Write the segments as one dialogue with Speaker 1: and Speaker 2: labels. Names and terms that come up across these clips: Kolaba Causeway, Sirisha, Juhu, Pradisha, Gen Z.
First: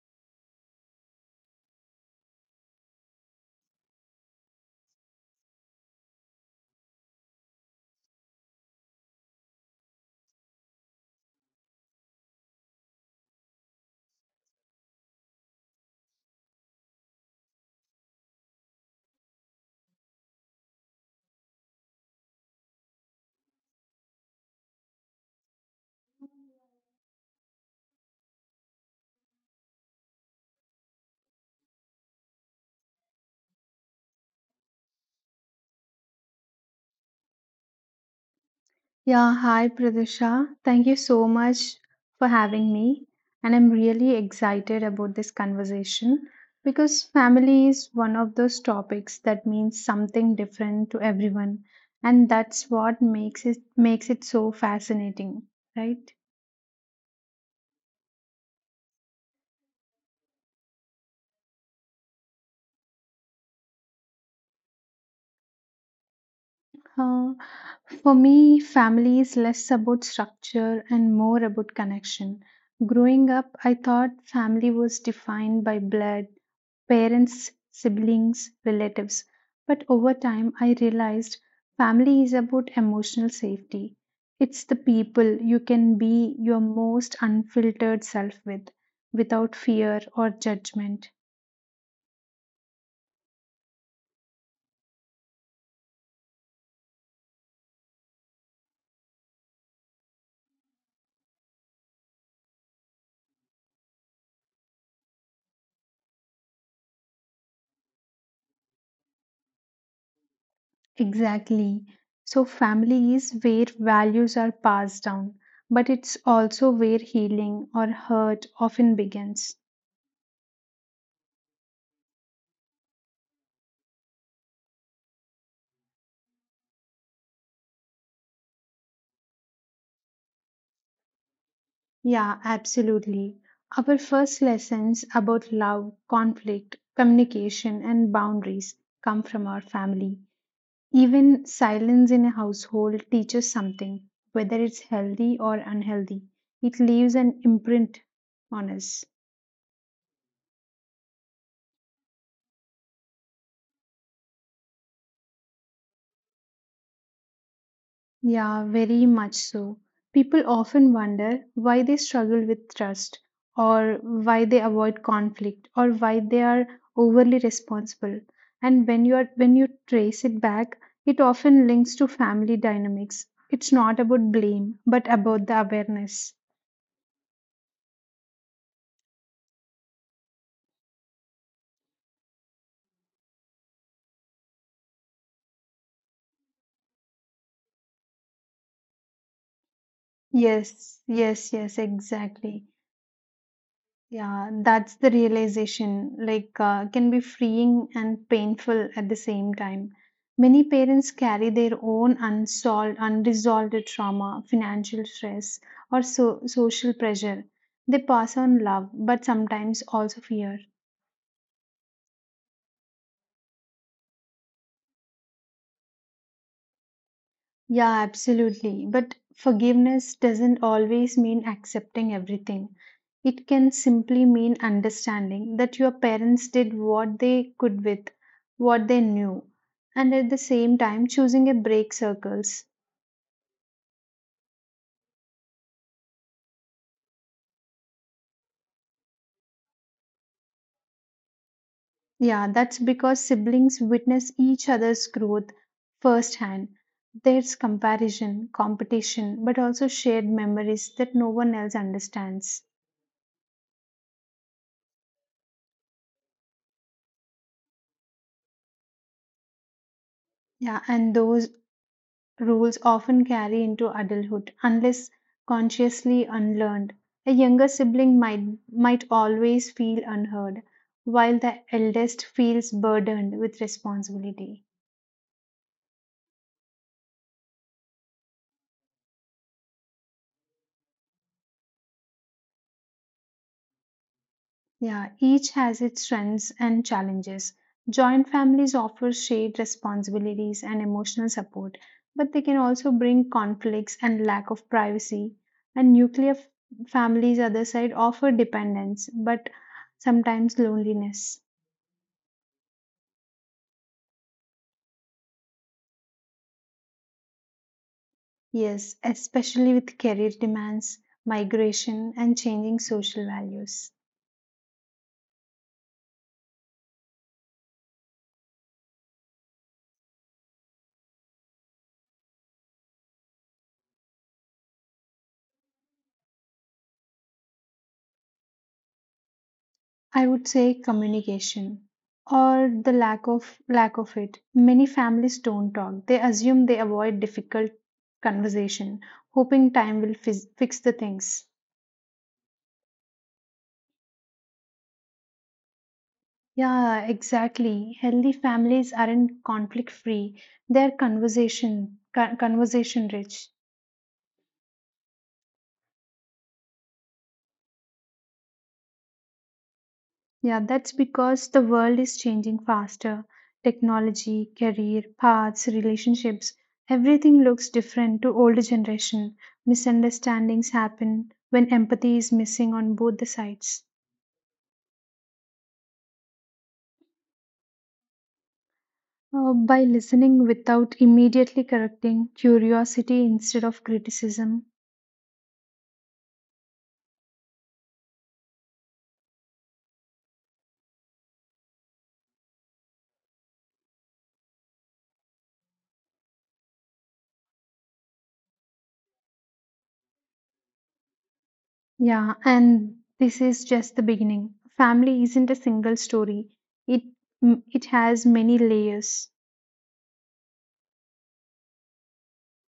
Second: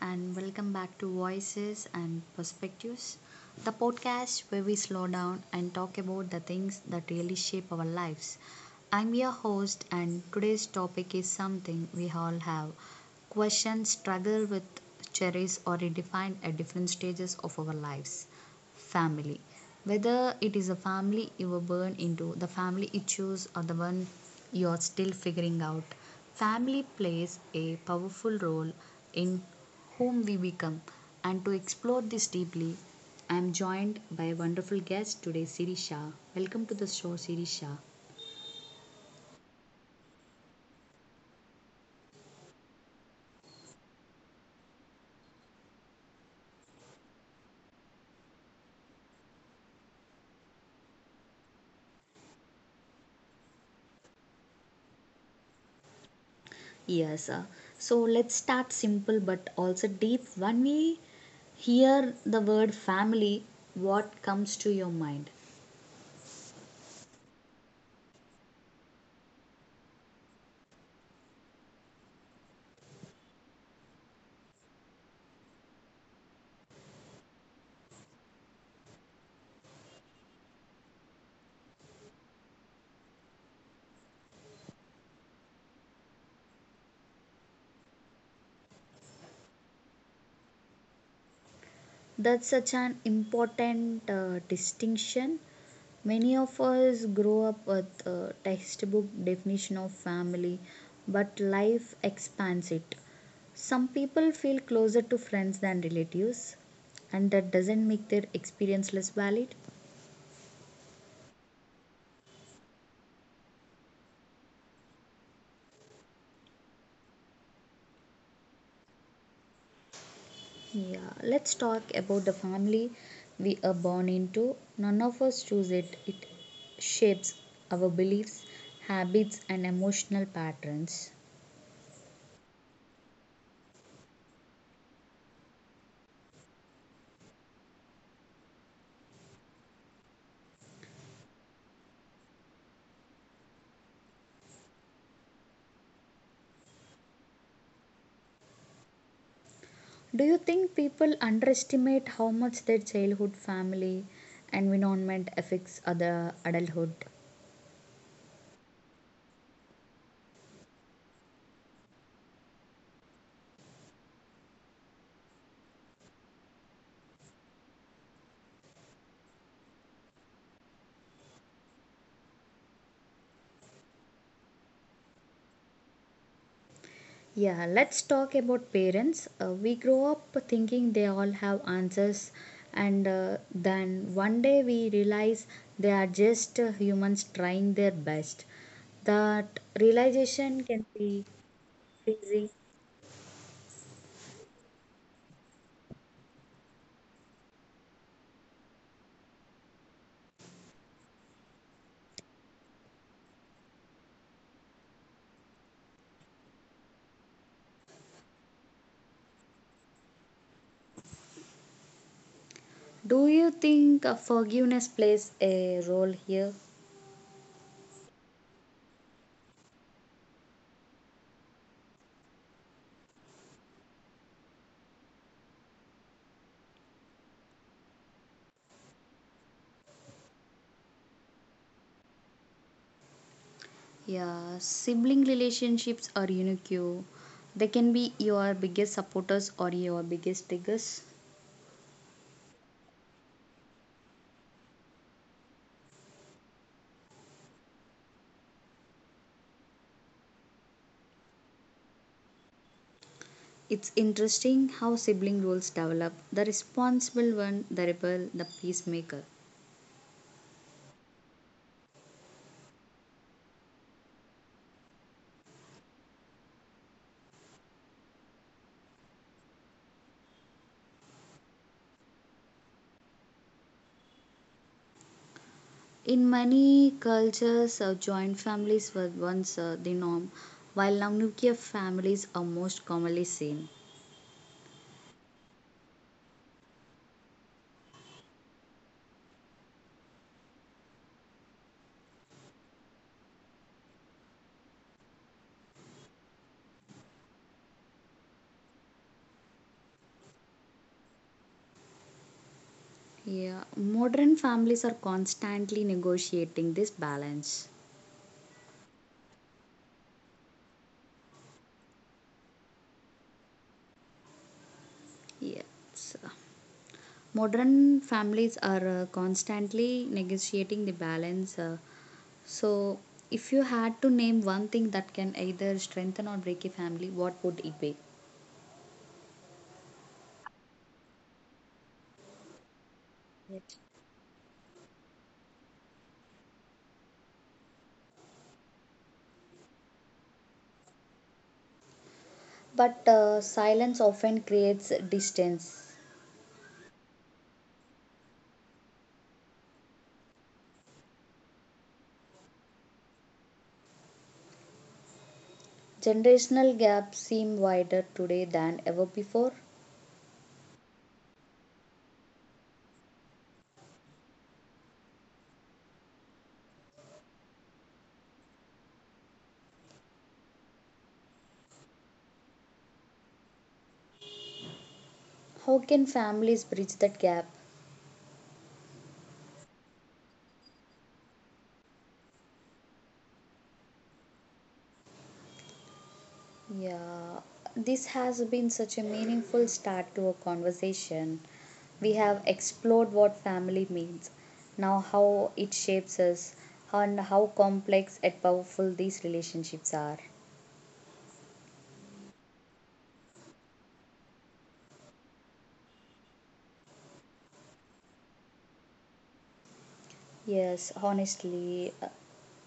Speaker 1: and welcome back to Voices and Perspectives, the podcast where we slow down and talk about the things that really shape our lives. I'm your host, and today's topic is something we all have questioned, struggle with, cherish, or redefined at different stages of our lives. Family, whether it is the family you were born into, the family you choose, or the one you are still figuring out, family plays a powerful role in whom we become. And to explore this deeply, I am joined by a wonderful guest today, Sirisha. Welcome to the show, Sirisha.
Speaker 2: Yeah, hi Pradisha. Thank you so much for having me. And I'm really excited about this conversation because family is one of those topics that means something different to everyone. And that's what makes it so fascinating, right?
Speaker 1: Yes, sir. So let's start simple but also deep. When we hear the word family, what comes to your mind?
Speaker 2: For me, family is less about structure and more about connection. Growing up, I thought family was defined by blood, parents, siblings, relatives. But over time, I realized family is about emotional safety. It's the people you can be your most unfiltered self with without fear or judgment.
Speaker 1: That's such an important distinction. Many of us grow up with a textbook definition of family, but life expands it. Some people feel closer to friends than relatives, and that doesn't make their experience less valid.
Speaker 2: Exactly. So, family is where values are passed down, but it's also where healing or hurt often begins.
Speaker 1: Yeah, let's talk about the family we are born into. None of us choose it. It shapes our beliefs, habits, and emotional patterns.
Speaker 2: Yeah, absolutely. Our first lessons about love, conflict, communication, and boundaries come from our family. Even silence in a household teaches something, whether it's healthy or unhealthy. It leaves an imprint on us.
Speaker 1: Do you think people underestimate how much their childhood family environment affects other adulthood?
Speaker 2: Yeah, very much so. People often wonder why they struggle with trust, or why they avoid conflict, or why they are overly responsible. And when you trace it back, it often links to family dynamics. It's not about blame, but about the awareness.
Speaker 1: Yeah, let's talk about parents. We grow up thinking they all have answers, and then one day we realize they are just humans trying their best. That realization can
Speaker 2: Yes,
Speaker 1: be
Speaker 2: yes, yes,
Speaker 1: freezing.
Speaker 2: exactly. Yeah, that's the realization, like, can be freeing and painful at the same time. Many parents carry their own unresolved trauma, financial stress, or so social pressure. They pass on love, but sometimes also fear.
Speaker 1: Do you think forgiveness plays a role here?
Speaker 2: Yeah, absolutely. But forgiveness doesn't always mean accepting everything. It can simply mean understanding that your parents did what they could with what they knew, and at the same time choosing a break circles.
Speaker 1: Yeah, sibling relationships are unique. They can be your biggest supporters or your biggest diggers.
Speaker 2: Yeah, that's because siblings witness each other's growth firsthand. There's comparison, competition, but also shared memories that no one else understands.
Speaker 1: It's interesting how sibling roles develop: the responsible one, the rebel, the peacemaker.
Speaker 2: Yeah, and those rules often carry into adulthood unless consciously unlearned. A younger sibling might always feel unheard, while the eldest feels burdened with responsibility.
Speaker 1: In many cultures, joint families were once the norm, while now nuclear families are most commonly seen.
Speaker 2: Yeah, each has its strengths and challenges. Joint families offer shared responsibilities and emotional support, but they can also bring conflicts and lack of privacy. And nuclear families, other side, offer dependence, but sometimes loneliness.
Speaker 1: Yeah, modern families are constantly negotiating this balance.
Speaker 2: Yes, especially with career demands, migration, and changing social values.
Speaker 1: Yeah. so- Modern families are constantly negotiating the balance. So, if you had to name one thing that can either strengthen or break a family, what would it be?
Speaker 2: I would say communication or the lack of it. Many families don't talk. They assume they avoid difficult conversation, hoping time will fix the things.
Speaker 1: But silence often creates distance.
Speaker 2: Yeah, exactly. Healthy families aren't conflict free. They're conversation rich.
Speaker 1: Generational gaps seem wider today than ever before.
Speaker 2: Yeah, that's because the world is changing faster. Technology, career, paths, relationships, everything looks different to older generation. Misunderstandings happen when empathy is missing on both the sides.
Speaker 1: How can families bridge that gap?
Speaker 2: By listening without immediately correcting, curiosity instead of criticism.
Speaker 1: Yeah, this has been such a meaningful start to a conversation. We have explored what family means, now how it shapes us, and how complex and powerful these relationships are.
Speaker 2: Yeah, and this is just the beginning. Family isn't a single story. It it has many layers.
Speaker 1: Yes, honestly,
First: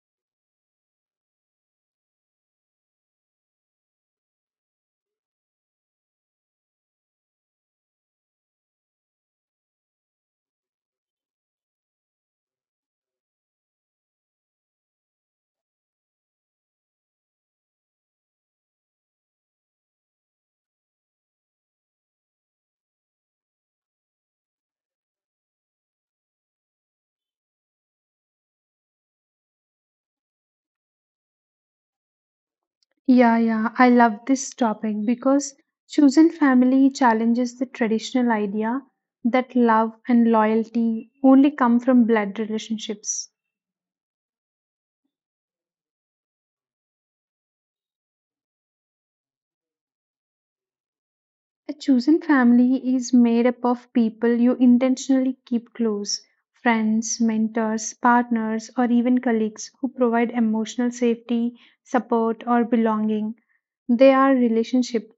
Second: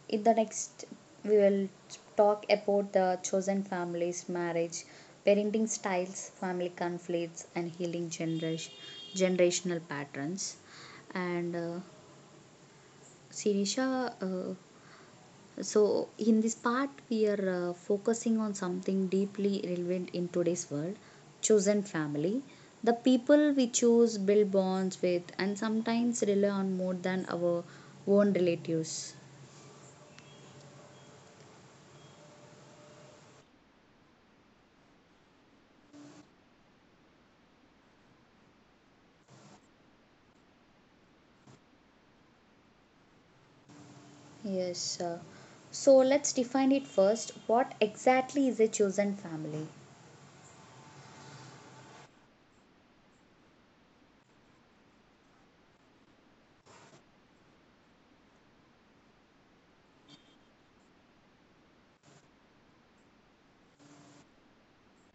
Speaker 1: in the next, we will talk about the chosen families, marriage, parenting styles, family conflicts, and healing generational patterns. And Sirisha, uh, So, in this part, we are focusing on something deeply relevant in today's world: chosen family. The people we choose build bonds with and sometimes rely on more than our own relatives.
Speaker 2: Yeah, yeah, I love this topic because chosen family challenges the traditional idea that love and loyalty only come from blood relationships.
Speaker 1: Yes. So, let's define it first. What exactly is a chosen family?
Speaker 2: A chosen family is made up of people you intentionally keep close friends, mentors, partners, or even colleagues who provide emotional safety, support, or belonging. They are relationship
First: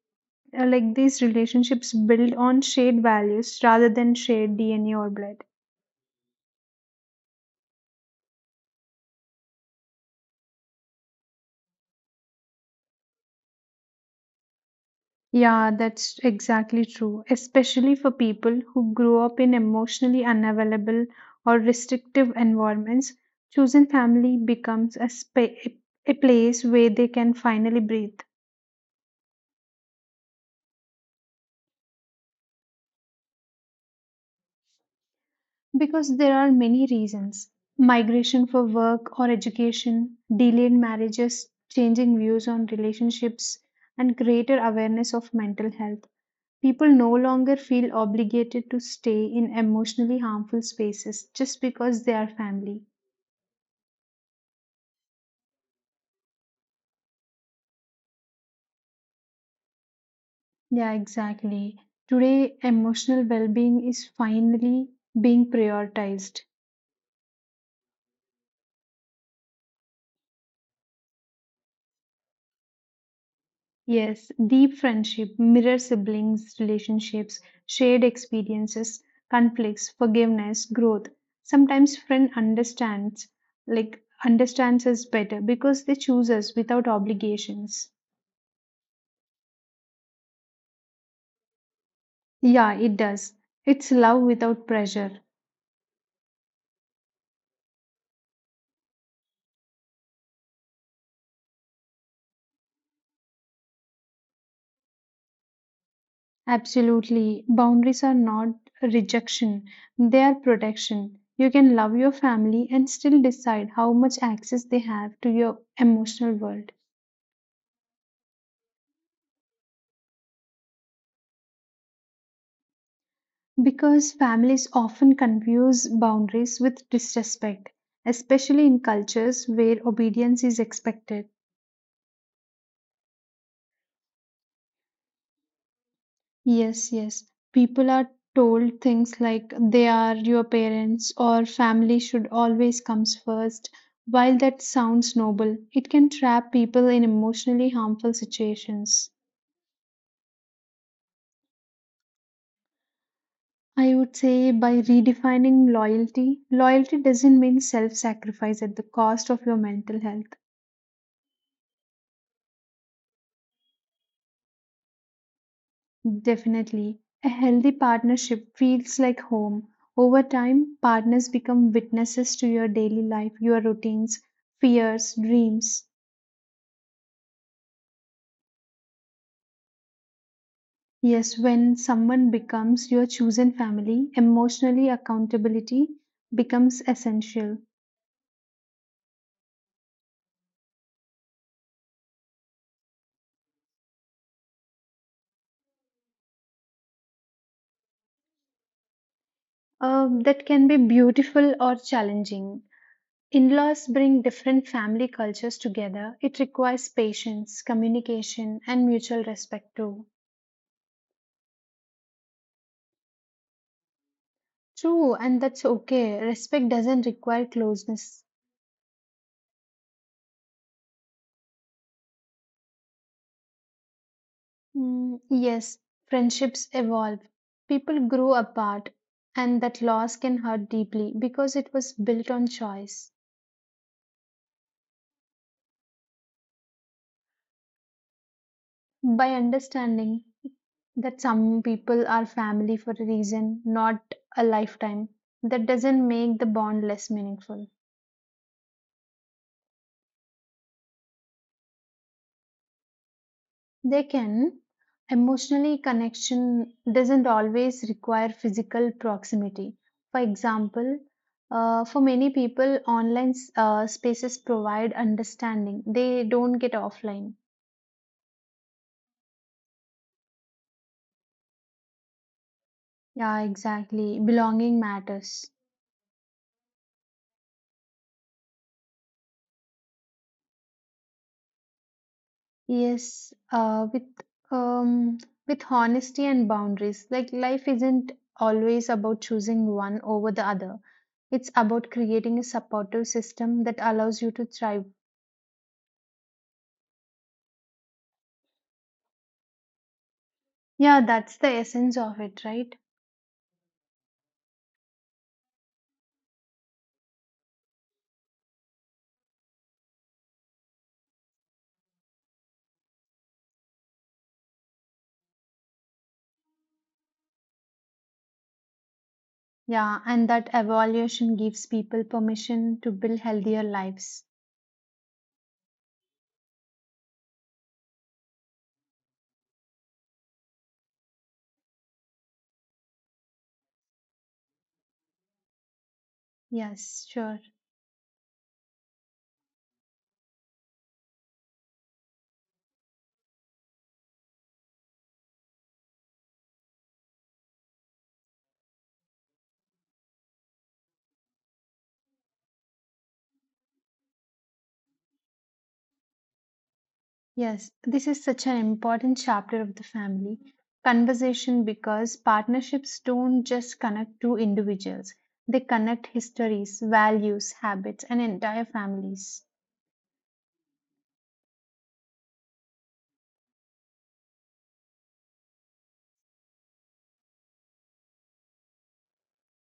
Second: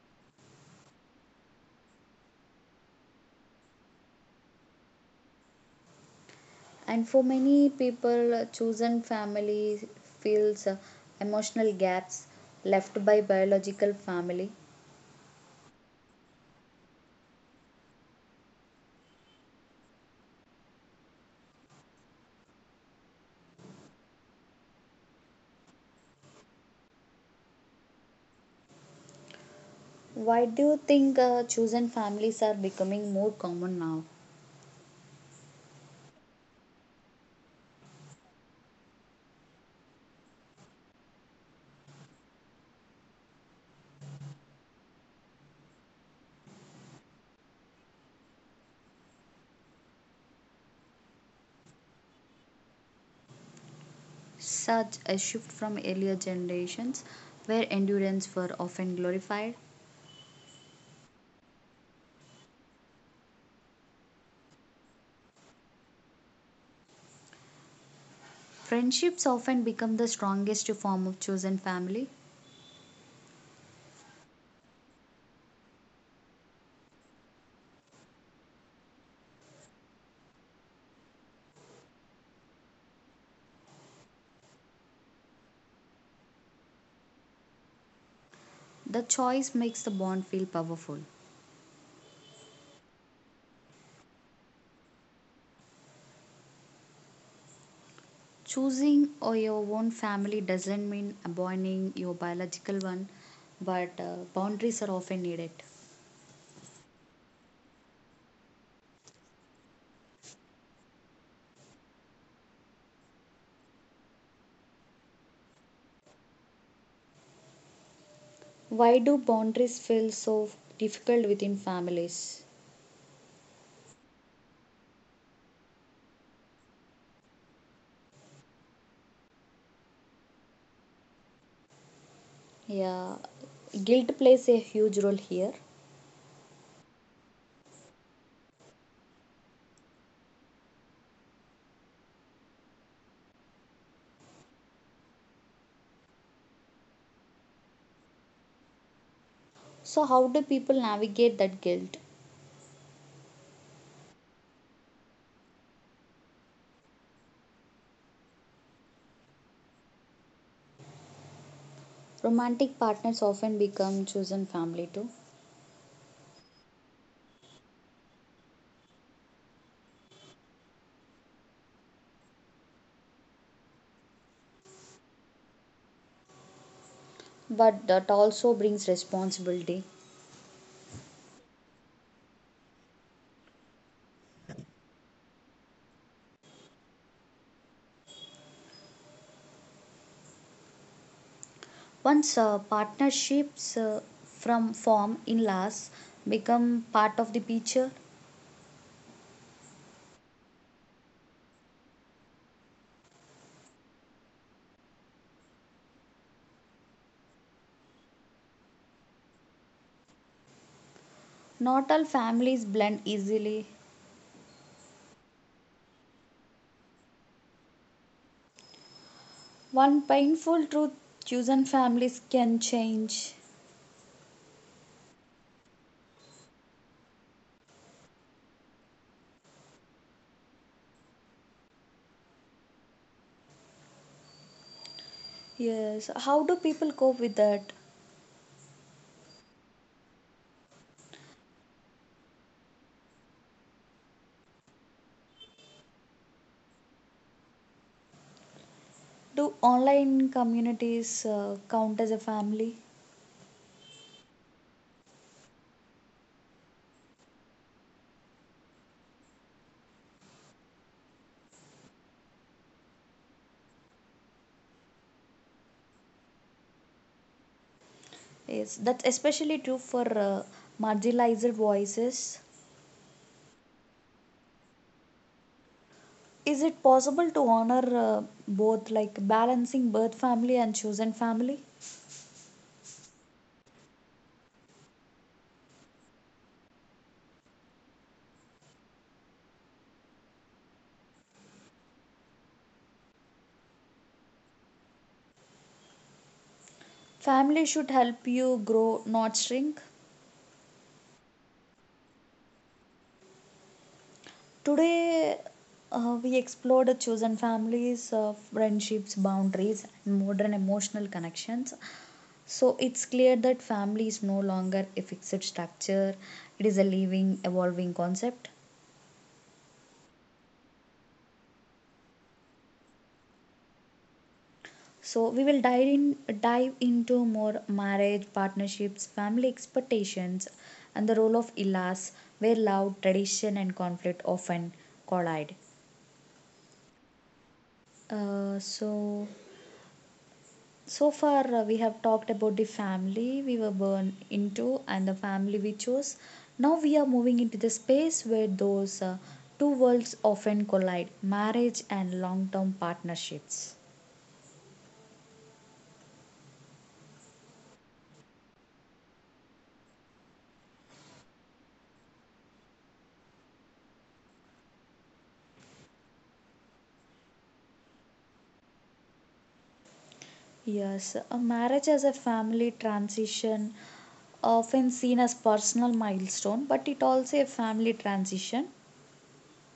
Speaker 2: like these relationships build on shared values rather than shared DNA or blood.
Speaker 1: And for many people, chosen family fills emotional gaps left by biological family.
Speaker 2: Yeah, that's exactly true, especially for people who grow up in emotionally unavailable or restrictive environments. Chosen family becomes a place where they can finally breathe.
Speaker 1: Why do you think chosen families are becoming more common now?
Speaker 2: Because there are many reasons migration for work or education, delayed marriages, changing views on relationships, and greater awareness of mental health. People no longer feel obligated to stay in emotionally harmful spaces just because they are family.
Speaker 1: Such a shift from earlier generations where endurance were often glorified.
Speaker 2: Yeah, exactly. Today, emotional well being is finally being prioritized.
Speaker 1: Friendships often become the strongest form of chosen family.
Speaker 2: Yes, deep friendship, mirror siblings, relationships, shared experiences, conflicts, forgiveness, growth. Sometimes friend understands, like understands us better because they choose us without obligations.
Speaker 1: The choice makes the bond feel powerful.
Speaker 2: Yeah, it does. It's love without pressure.
Speaker 1: Choosing or your own family doesn't mean abandoning your biological one, but boundaries are often needed.
Speaker 2: Absolutely. Boundaries are not rejection, they are protection. You can love your family and still decide how much access they have to your emotional world.
Speaker 1: Why do boundaries feel so difficult within families?
Speaker 2: Because families often confuse boundaries with disrespect, especially in cultures where obedience is expected.
Speaker 1: Yeah, guilt plays a huge role here.
Speaker 2: Yes, yes. People are told things like they are your parents or family should always comes first. While that sounds noble, it can trap people in emotionally harmful situations.
Speaker 1: So, how do people navigate that guilt?
Speaker 2: I would say by redefining loyalty, loyalty doesn't mean self sacrifice at the cost of your mental health.
Speaker 1: Romantic partners often become chosen family too,
Speaker 2: Definitely. A healthy partnership feels like home. Over time, partners become witnesses to your daily life, your routines, fears, dreams.
Speaker 1: but that also brings responsibility.
Speaker 2: Yes, when someone becomes your chosen family, emotionally accountability becomes essential.
Speaker 1: Once partnerships from form in laws become part of the picture,
Speaker 2: That can be beautiful or challenging. In laws bring different family cultures together. It requires patience, communication, and mutual respect too.
Speaker 1: not all families blend easily.
Speaker 2: True, and that's okay. Respect doesn't require closeness.
Speaker 1: One painful truth: chosen families can change.
Speaker 2: Mm, yes, friendships evolve. People grow apart, and that loss can hurt deeply because it was built on choice.
Speaker 1: Yes, how do people cope with that?
Speaker 2: By understanding that some people are family for a reason, not a lifetime, that doesn't make the bond less meaningful.
Speaker 1: Do online communities count as a family?
Speaker 2: They can. Emotionally, connection doesn't always require physical proximity. For example, for many people, online spaces provide understanding. They don't get offline.
Speaker 1: Yes, that's especially true for marginalized voices.
Speaker 2: Yeah, exactly. Belonging matters.
Speaker 1: Is it possible to honor both, like balancing birth family and chosen family?
Speaker 2: Yes, um, with honesty and boundaries. Like life isn't always about choosing one over the other. It's about creating a supportive system that allows you to thrive.
Speaker 1: Family should help you grow, not shrink.
Speaker 2: Yeah, that's the essence of it, right?
Speaker 1: Today, we explored chosen families, friendships, boundaries, and modern emotional connections. So, it's clear that family is no longer a fixed structure, it is a living, evolving concept.
Speaker 2: Yeah, and that evaluation gives people permission to build healthier lives.
Speaker 1: So, we will dive into more marriage, partnerships, family expectations, and the role of ILAs, where love, tradition, and conflict often collide.
Speaker 2: Yes, sure.
Speaker 1: Uh, so, So far, we have talked about the family we were born into and the family we chose. Now we are moving into the space where those two worlds often collide: marriage and long term partnerships.
Speaker 2: Yes, this is such an important chapter of the family conversation because partnerships don't just connect two individuals, they connect histories, values, habits, and entire families.
Speaker 1: Yes, a marriage as a family transition, often seen as personal milestone, but it also a family transition.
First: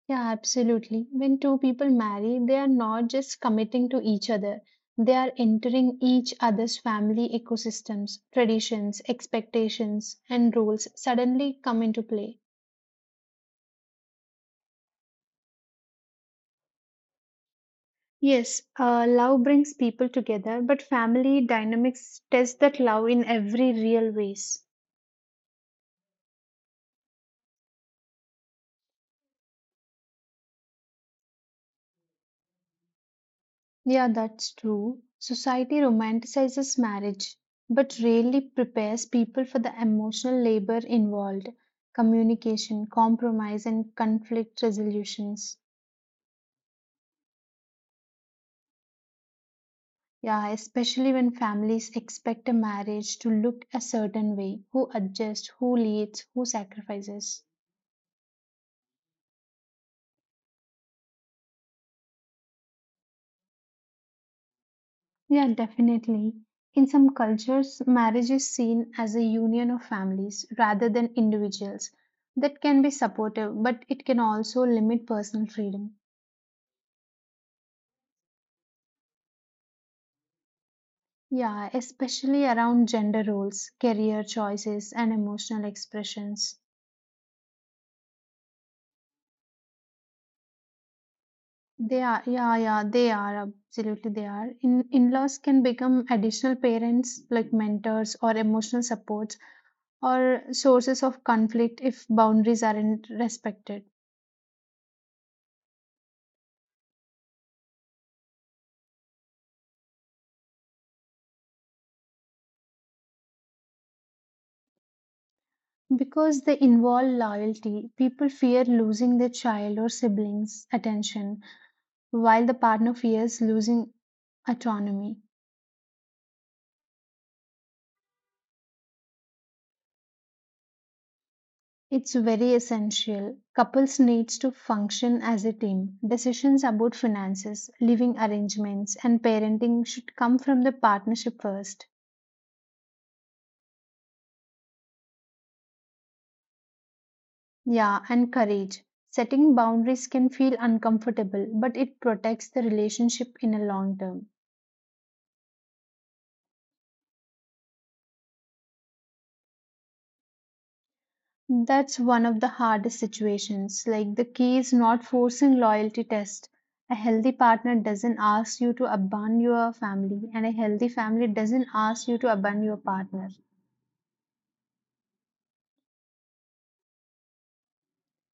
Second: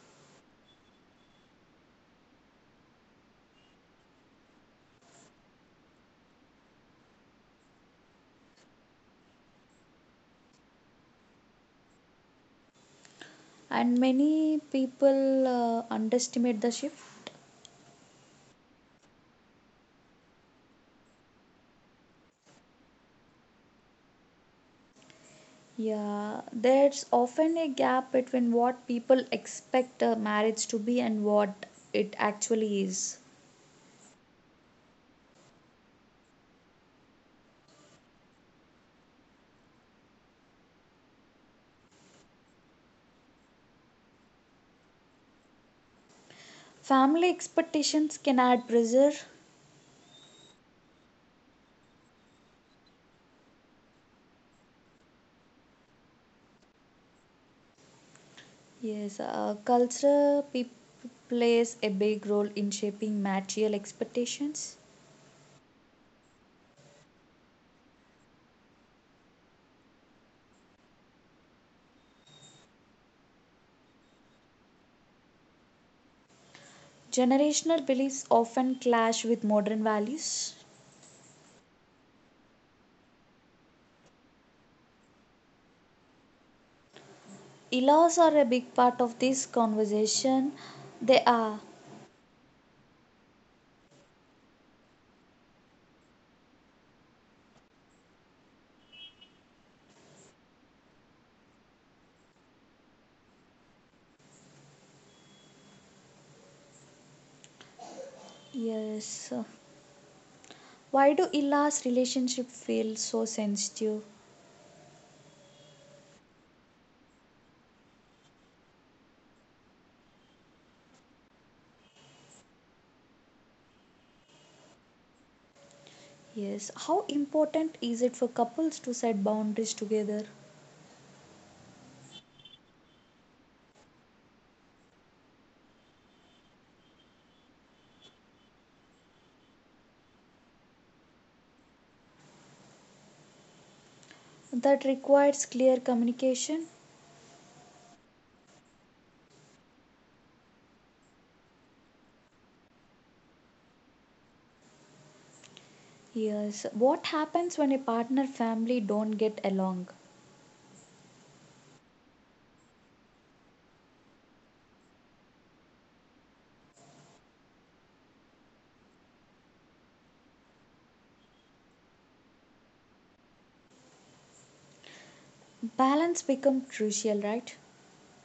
Speaker 2: Yeah, absolutely. When two people marry, they are not just committing to each other, they are entering each other's family ecosystems, traditions, expectations, and roles suddenly come into play.
Speaker 1: And many people underestimate the shift.
Speaker 2: Yes, love brings people together, but family dynamics test that love in every real ways.
Speaker 1: Yeah, there's often a gap between what people expect a marriage to be and what it actually is.
Speaker 2: Yeah, that's true. Society romanticizes marriage, but rarely prepares people for the emotional labor involved, communication, compromise, and conflict resolutions.
Speaker 1: Family expectations can add pressure.
Speaker 2: Yeah, especially when families expect a marriage to look a certain way, who adjusts, who leads, who sacrifices.
Speaker 1: Yes, culture plays a big role in shaping material expectations.
Speaker 2: Yeah, definitely. In some cultures, marriage is seen as a union of families rather than individuals. That can be supportive, but it can also limit personal freedom.
Speaker 1: Generational beliefs often clash with modern values.
Speaker 2: Yeah, especially around gender roles, career choices, and emotional expressions.
Speaker 1: Laws are a big part of this conversation. They are.
Speaker 2: They are, yeah, yeah, they are, absolutely they are. In laws can become additional parents, like mentors or emotional supports, or sources of conflict if boundaries aren't respected.
Speaker 1: Yes. Why do Ila's relationship feel so sensitive?
Speaker 2: Because they involve loyalty, people fear losing their child or siblings' attention, while the partner fears losing autonomy.
Speaker 1: Yes, how important is it for couples to set boundaries together?
Speaker 2: It's very essential. Couples needs to function as a team. Decisions about finances, living arrangements, and parenting should come from the partnership first.
Speaker 1: That requires clear communication.
Speaker 2: Yeah, and courage. Setting boundaries can feel uncomfortable, but it protects the relationship in a long term.
Speaker 1: Yes, what happens when a partner family don't get along?
Speaker 2: That's one of the hardest situations. Like the key is not forcing loyalty test. A healthy partner doesn't ask you to abandon your family, and a healthy family doesn't ask you to abandon your partner.
Speaker 1: Balance becomes crucial, right?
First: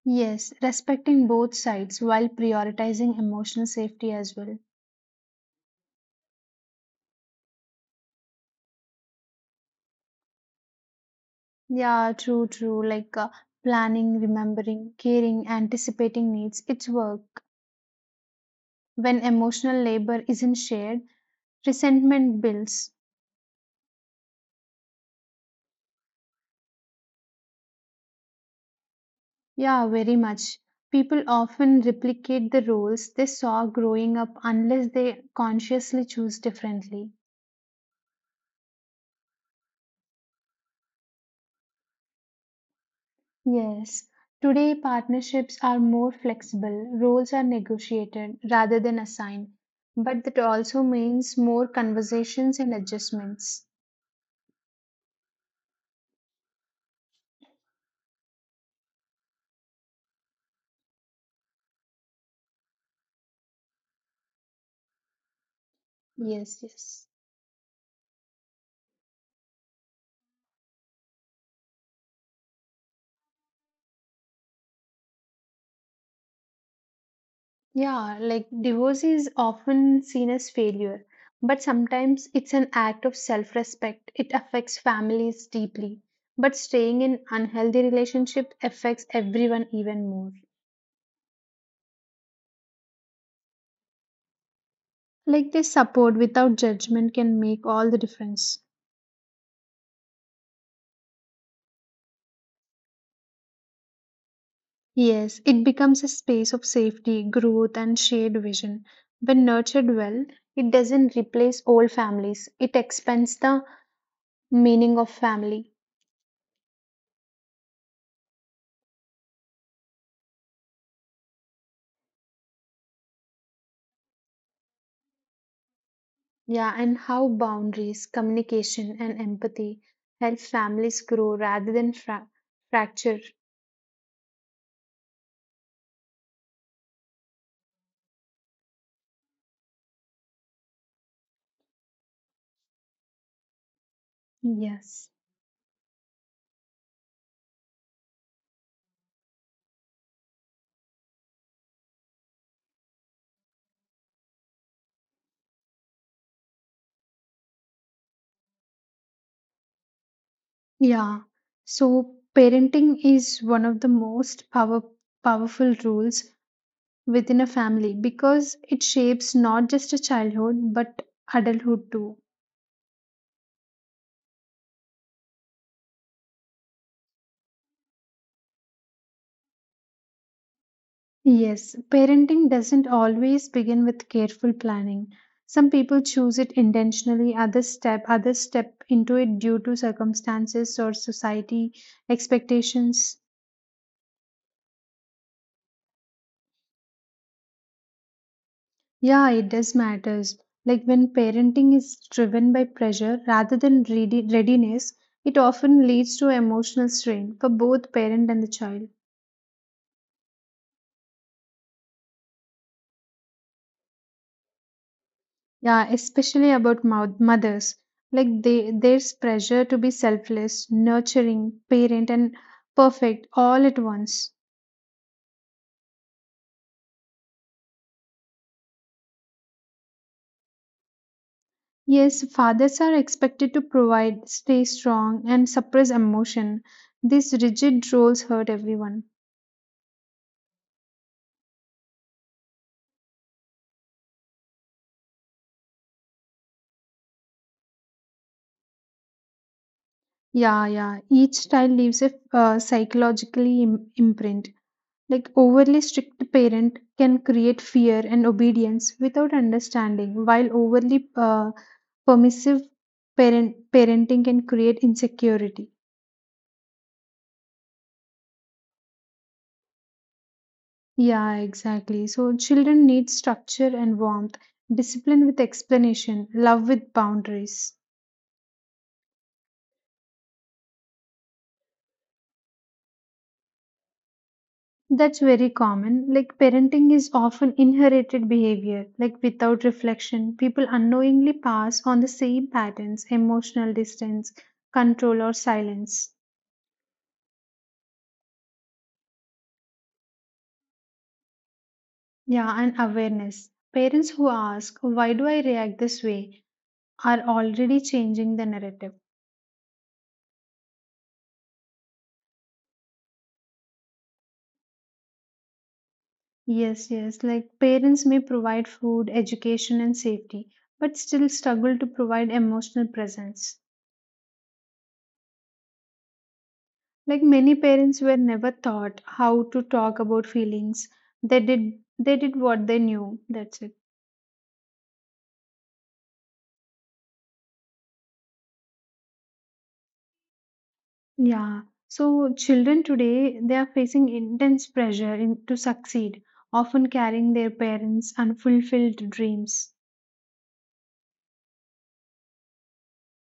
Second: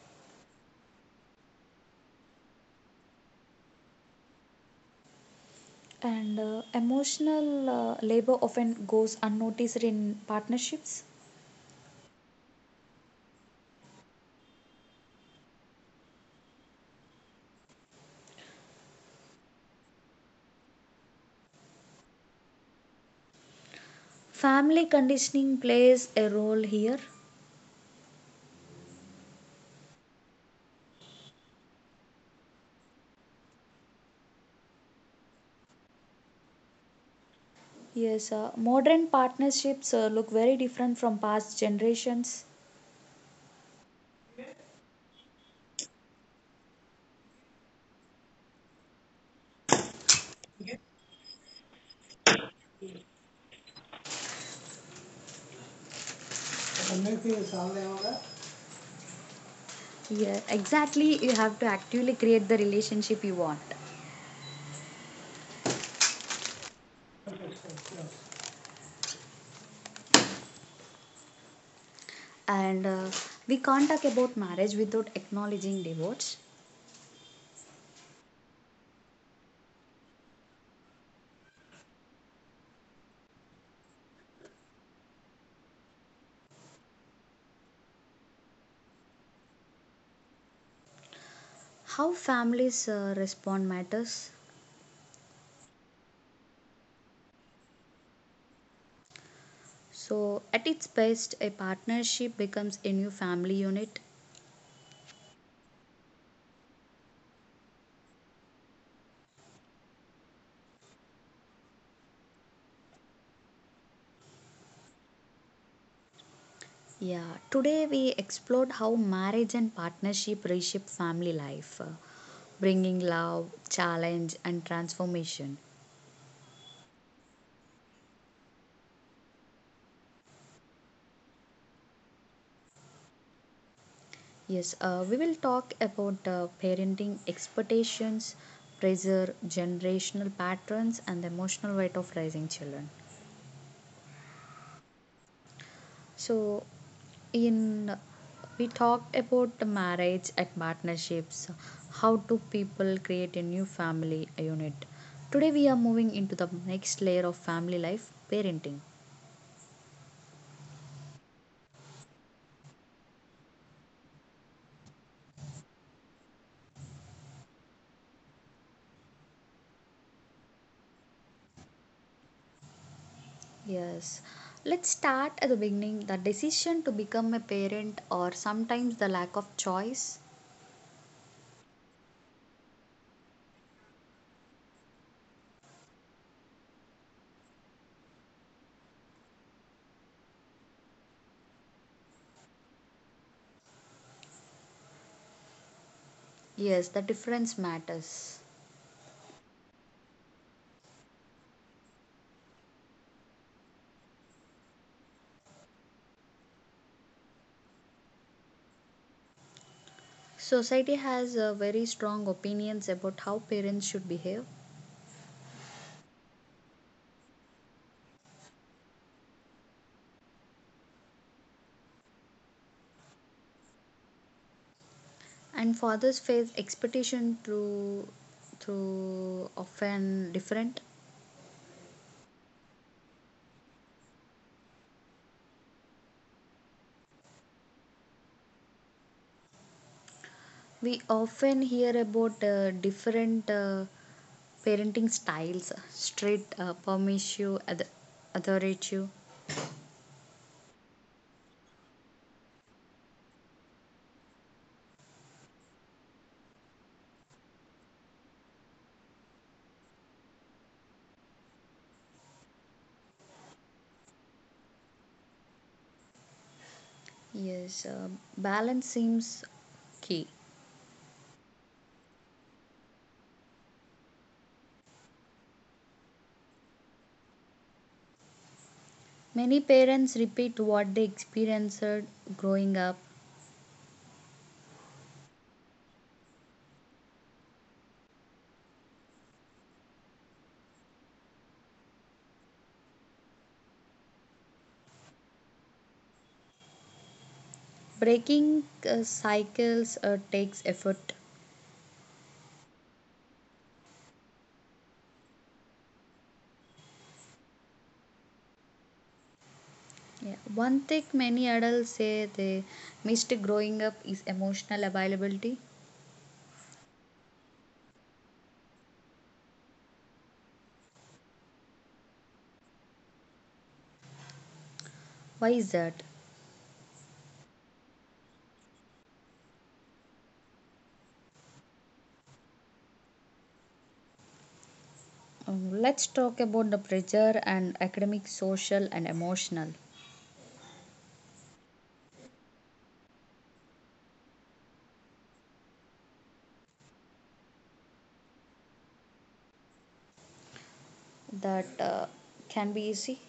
Speaker 2: Yes, respecting both sides while prioritizing emotional safety as well.
Speaker 1: And emotional labor often goes unnoticed in partnerships.
Speaker 2: Yeah, true, true. Like planning, remembering, caring, anticipating needs. It's work. When emotional labor isn't shared, resentment builds.
Speaker 1: Family conditioning plays a role here.
Speaker 2: Yeah, very much. People often replicate the roles they saw growing up unless they consciously choose differently.
Speaker 1: Yes, modern partnerships look very different from past generations.
Speaker 2: Yes, today partnerships are more flexible, roles are negotiated rather than assigned, but that also means more conversations and adjustments.
Speaker 1: Yeah, exactly. You have to actively create the relationship you want.
Speaker 2: Yes, yes.
Speaker 1: And we can't talk about marriage without acknowledging divorce.
Speaker 2: Yeah, like divorce is often seen as failure, but sometimes it's an act of self respect. It affects families deeply, but staying in unhealthy relationship affects everyone even more.
Speaker 1: How families respond matters.
Speaker 2: Like this support without judgment can make all the difference.
Speaker 1: So, at its best, a partnership becomes a new family unit.
Speaker 2: Yes, it becomes a space of safety, growth, and shared vision. When nurtured well, it doesn't replace old families, it expands the meaning of family.
Speaker 1: Yeah, today we explored how marriage and partnership reshape family life, bringing love, challenge, and transformation.
Speaker 2: Yeah, and how boundaries, communication, and empathy help families grow rather than fracture.
Speaker 1: Yes, we will talk about parenting expectations, pressure, generational patterns, and the emotional weight of raising children.
Speaker 2: Yes.
Speaker 1: So, in we talked about the marriage and partnerships. How do people create a new family unit? Today, we are moving into the next layer of family life: parenting.
Speaker 2: Yeah. So parenting is one of the most powerful rules within a family because it shapes not just a childhood but adulthood too.
Speaker 1: Yes. Let's start at the beginning: the decision to become a parent, or sometimes the lack of choice.
Speaker 2: Yes, parenting doesn't always begin with careful planning. Some people choose it intentionally, others step into it due to circumstances or society expectations.
Speaker 1: Yes, the difference matters.
Speaker 2: Yeah, it does matters. Like when parenting is driven by pressure rather than readiness, it often leads to emotional strain for both parent and the child.
Speaker 1: Society has very strong opinions about how parents should behave,
Speaker 2: Yeah, especially about mothers. Like there's pressure to be selfless, nurturing, parent, and perfect all at once.
Speaker 1: and fathers face expectation through often different.
Speaker 2: Yes, fathers are expected to provide, stay strong, and suppress emotion. These rigid roles hurt everyone.
Speaker 1: We often hear about different parenting styles: strict, permissive, authoritative.
Speaker 2: Yeah, yeah. Each style leaves a psychologically imprint. Like overly strict parent can create fear and obedience without understanding, while overly permissive parenting can create insecurity.
Speaker 1: Yes, balance seems key.
Speaker 2: Yeah, exactly. So children need structure and warmth, discipline with explanation, love with boundaries.
Speaker 1: Many parents repeat what they experienced growing up.
Speaker 2: That's very common. Like parenting is often inherited behavior, like without reflection people unknowingly pass on the same patterns, emotional distance, control, or silence.
Speaker 1: Breaking cycles takes effort.
Speaker 2: Yeah, and awareness. Parents who ask, why do I react this way, are already changing the narrative.
Speaker 1: Yeah. One thing many adults say they missed growing up is emotional availability.
Speaker 2: Yes, yes. Like parents may provide food, education, and safety, but still struggle to provide emotional presence.
Speaker 1: Why is that?
Speaker 2: Like many parents were never taught how to talk about feelings. They did what they knew. That's it.
Speaker 1: Let's talk about the pressure and academic, social, and emotional.
Speaker 2: Yeah. So children today they are facing intense pressure to succeed, often carrying their parents' unfulfilled dreams.
Speaker 1: That can be easy.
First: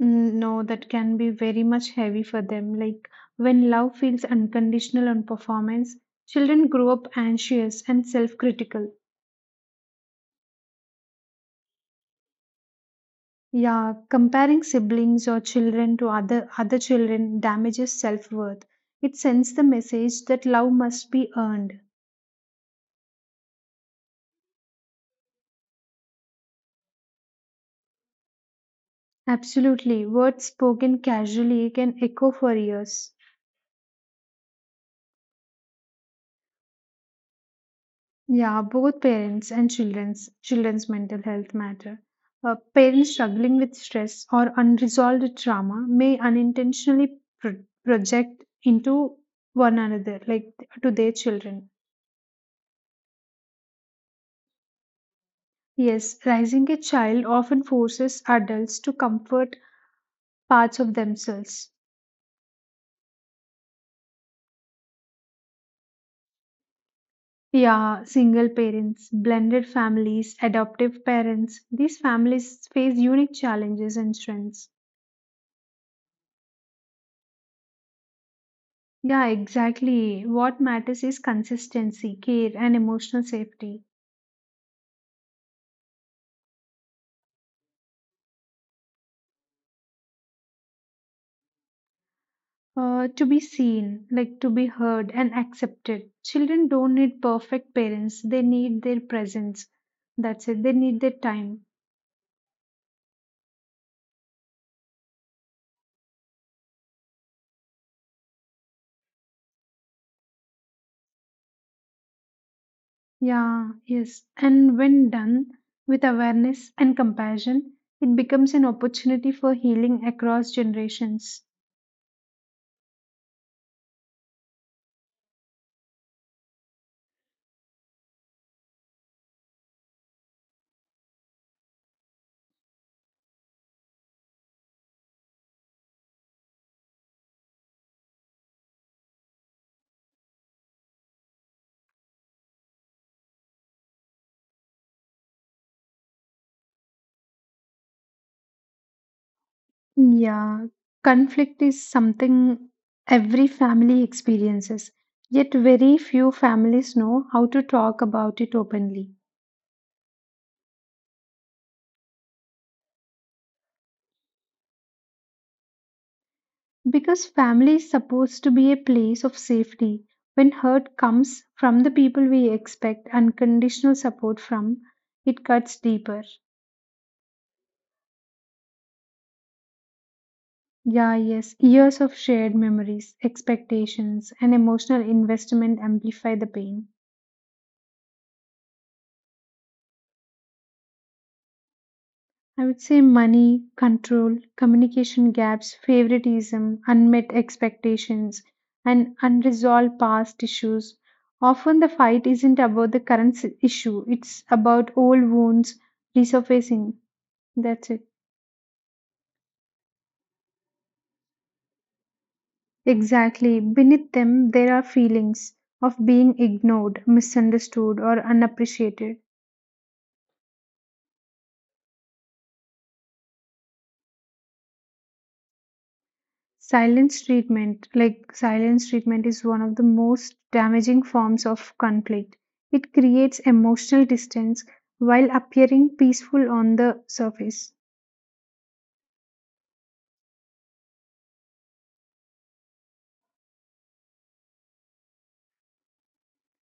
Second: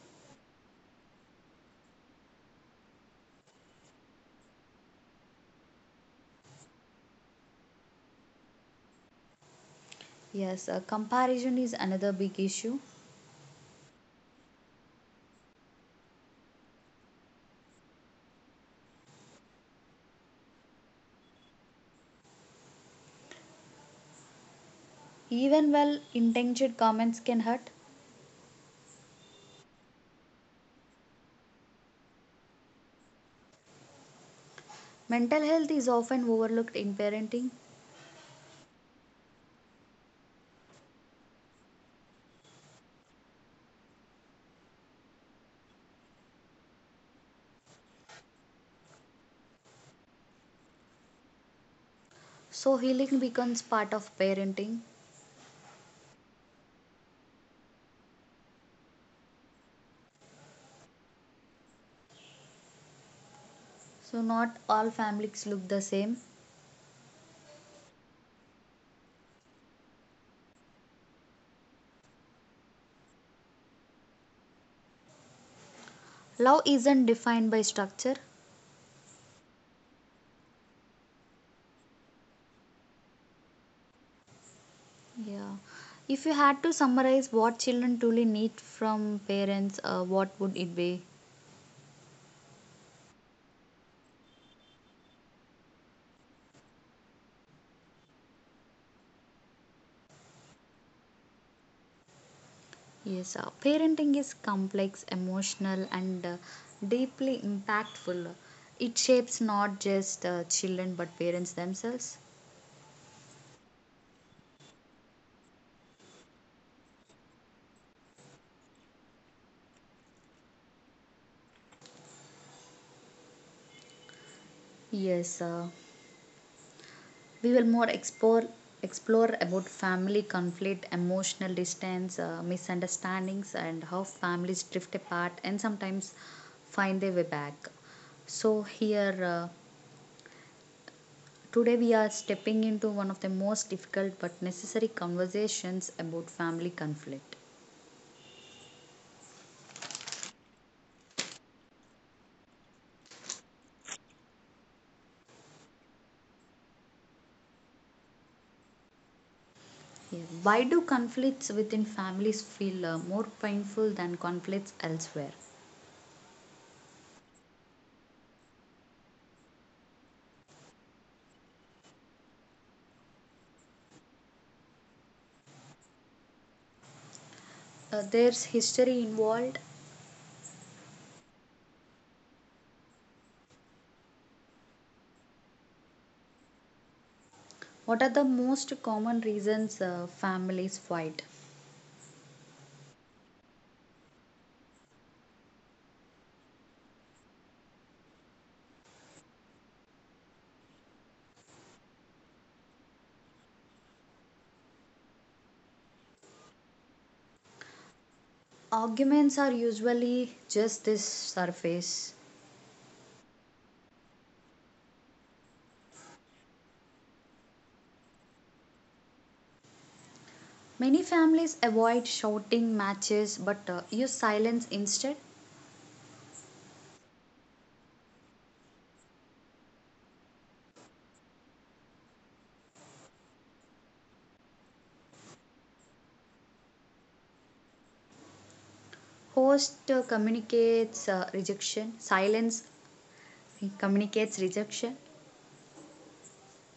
Speaker 2: Mm, no, that can be very much heavy for them. Like when love feels unconditional on performance, children grow up anxious and self-critical.
Speaker 1: Yes, comparison is another big issue.
Speaker 2: Yeah, comparing siblings or children to other children damages self-worth. It sends the message that love must be earned.
Speaker 1: Even well intentioned comments can hurt.
Speaker 2: Absolutely, words spoken casually can echo for years.
Speaker 1: Mental health is often overlooked in parenting,
Speaker 2: Yeah, both parents and children's mental health matter. Parents struggling with stress or unresolved trauma may unintentionally project into one another, like to their children.
Speaker 1: so healing becomes part of parenting.
Speaker 2: Yes, raising a child often forces adults to comfort parts of themselves.
Speaker 1: So not all families look the same.
Speaker 2: Yeah, single parents, blended families, adoptive parents, these families face unique challenges and strengths.
Speaker 1: Love isn't defined by structure.
Speaker 2: Yeah, exactly. What matters is consistency, care, and emotional safety.
Speaker 1: Yeah. If you had to summarize what children truly need from parents, what would it be?
Speaker 2: To be seen, like to be heard and accepted. Children don't need perfect parents, they need their presence. That's it, they need their time.
Speaker 1: Yes, parenting is complex, emotional, and deeply impactful. It shapes not just children but parents themselves.
Speaker 2: Yeah, yes. And when done with awareness and compassion, it becomes an opportunity for healing across generations.
Speaker 1: Yes, we will more explore about family conflict, emotional distance, misunderstandings, and how families drift apart and sometimes find their way back. So here, today we are stepping into one of the most difficult but necessary conversations about family conflict.
Speaker 2: Yeah, conflict is something every family experiences, yet very few families know how to talk about it openly.
Speaker 1: Here, why do conflicts within families feel more painful than conflicts elsewhere?
Speaker 2: Because family is supposed to be a place of safety. When hurt comes from the people we expect unconditional support from, it cuts deeper.
Speaker 1: There's history involved.
Speaker 2: Yeah, yes, years of shared memories, expectations, and emotional investment amplify the pain.
Speaker 1: What are the most common reasons families fight?
Speaker 2: I would say money, control, communication gaps, favoritism, unmet expectations, and unresolved past issues. Often the fight isn't about the issue, it's about old wounds resurfacing. That's it.
Speaker 1: Arguments are usually just this surface.
Speaker 2: Exactly. Beneath them, there are feelings of being ignored, misunderstood, or unappreciated.
Speaker 1: Many families avoid shouting matches but use silence instead.
Speaker 2: Silence treatment, is one of the most damaging forms of conflict. It creates emotional distance while appearing peaceful on the surface.
Speaker 1: Host silence communicates rejection.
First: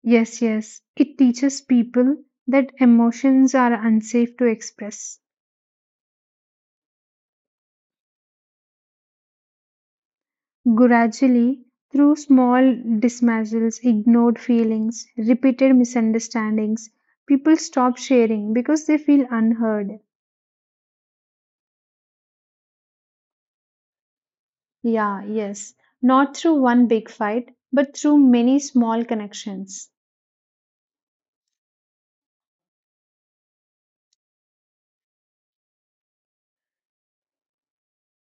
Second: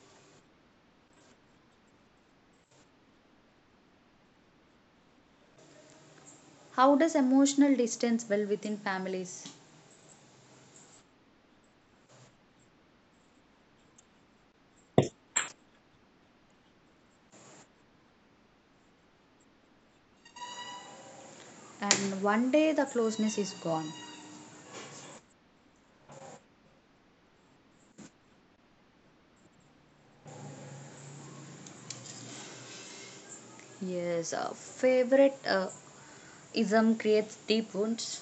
Speaker 2: Yes, yes, it teaches people that emotions are unsafe to express.
Speaker 1: How does emotional distance well within families?
Speaker 2: Gradually, through small dismissals, ignored feelings, repeated misunderstandings, people stop sharing because they feel unheard.
Speaker 1: And one day the closeness is gone.
Speaker 2: Yeah, yes. Not through one big fight, but through many small connections.
Speaker 1: Yes, favorite ism creates deep wounds.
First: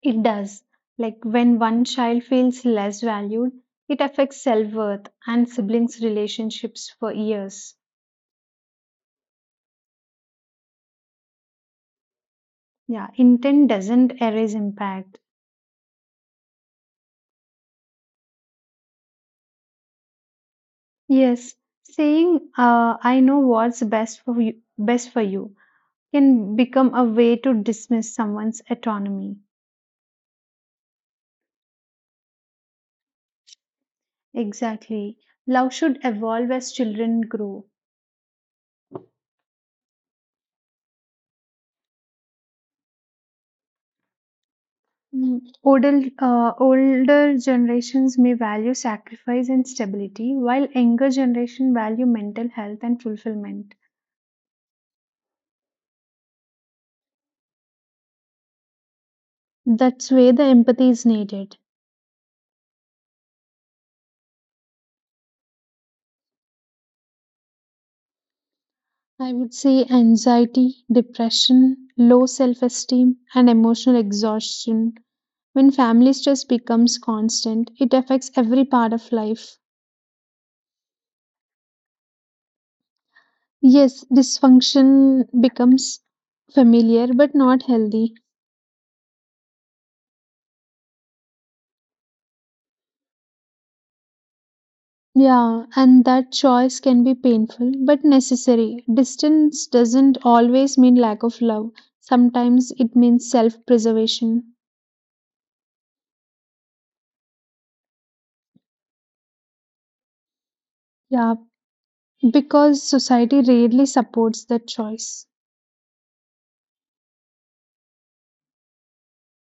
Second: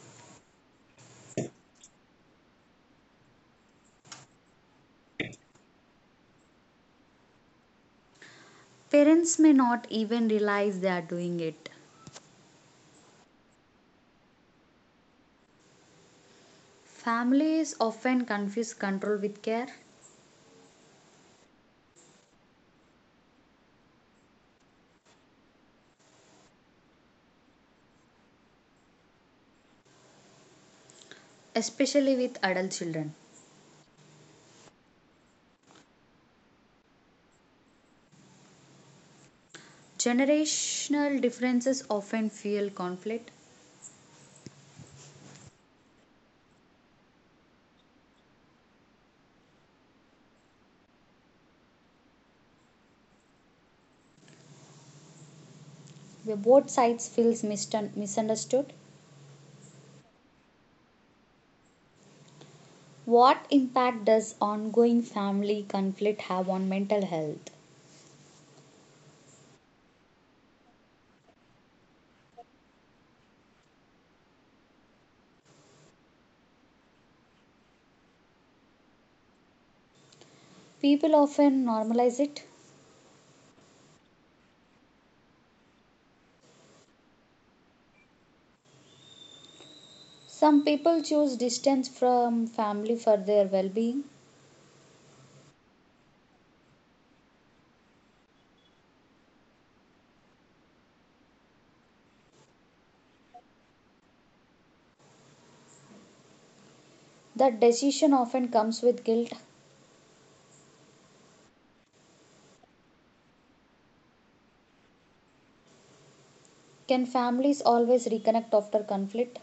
Speaker 2: It does. Like when one child feels less valued, it affects self-worth and siblings' relationships for years.
Speaker 1: Parents may not even realize they are doing it.
Speaker 2: Yeah, intent doesn't erase impact.
Speaker 1: Families often confuse control with care,
Speaker 2: Yes, saying, I know what's best for you, can become a way to dismiss someone's autonomy.
Speaker 1: especially with adult children.
Speaker 2: Exactly. Love should evolve as children grow.
Speaker 1: Generational differences often fuel conflict,
Speaker 2: Mm. Odel, Older generations may value sacrifice and stability, while younger generation value mental health and fulfillment.
Speaker 1: where both sides feels misunderstood.
Speaker 2: That's where the empathy is needed.
Speaker 1: What impact does ongoing family conflict have on mental health?
Speaker 2: I would say anxiety, depression, low self esteem, and emotional exhaustion. When family stress becomes constant, it affects every part of life.
Speaker 1: People often normalize it.
Speaker 2: Yes, dysfunction becomes familiar but not healthy.
Speaker 1: Some people choose distance from family for their well-being.
Speaker 2: Yeah, and that choice can be painful but necessary. Distance doesn't always mean lack of love, sometimes it means self preservation.
Speaker 1: That decision often comes with guilt.
Speaker 2: Yeah, because society rarely supports that choice.
Speaker 1: Can families always reconnect after conflict?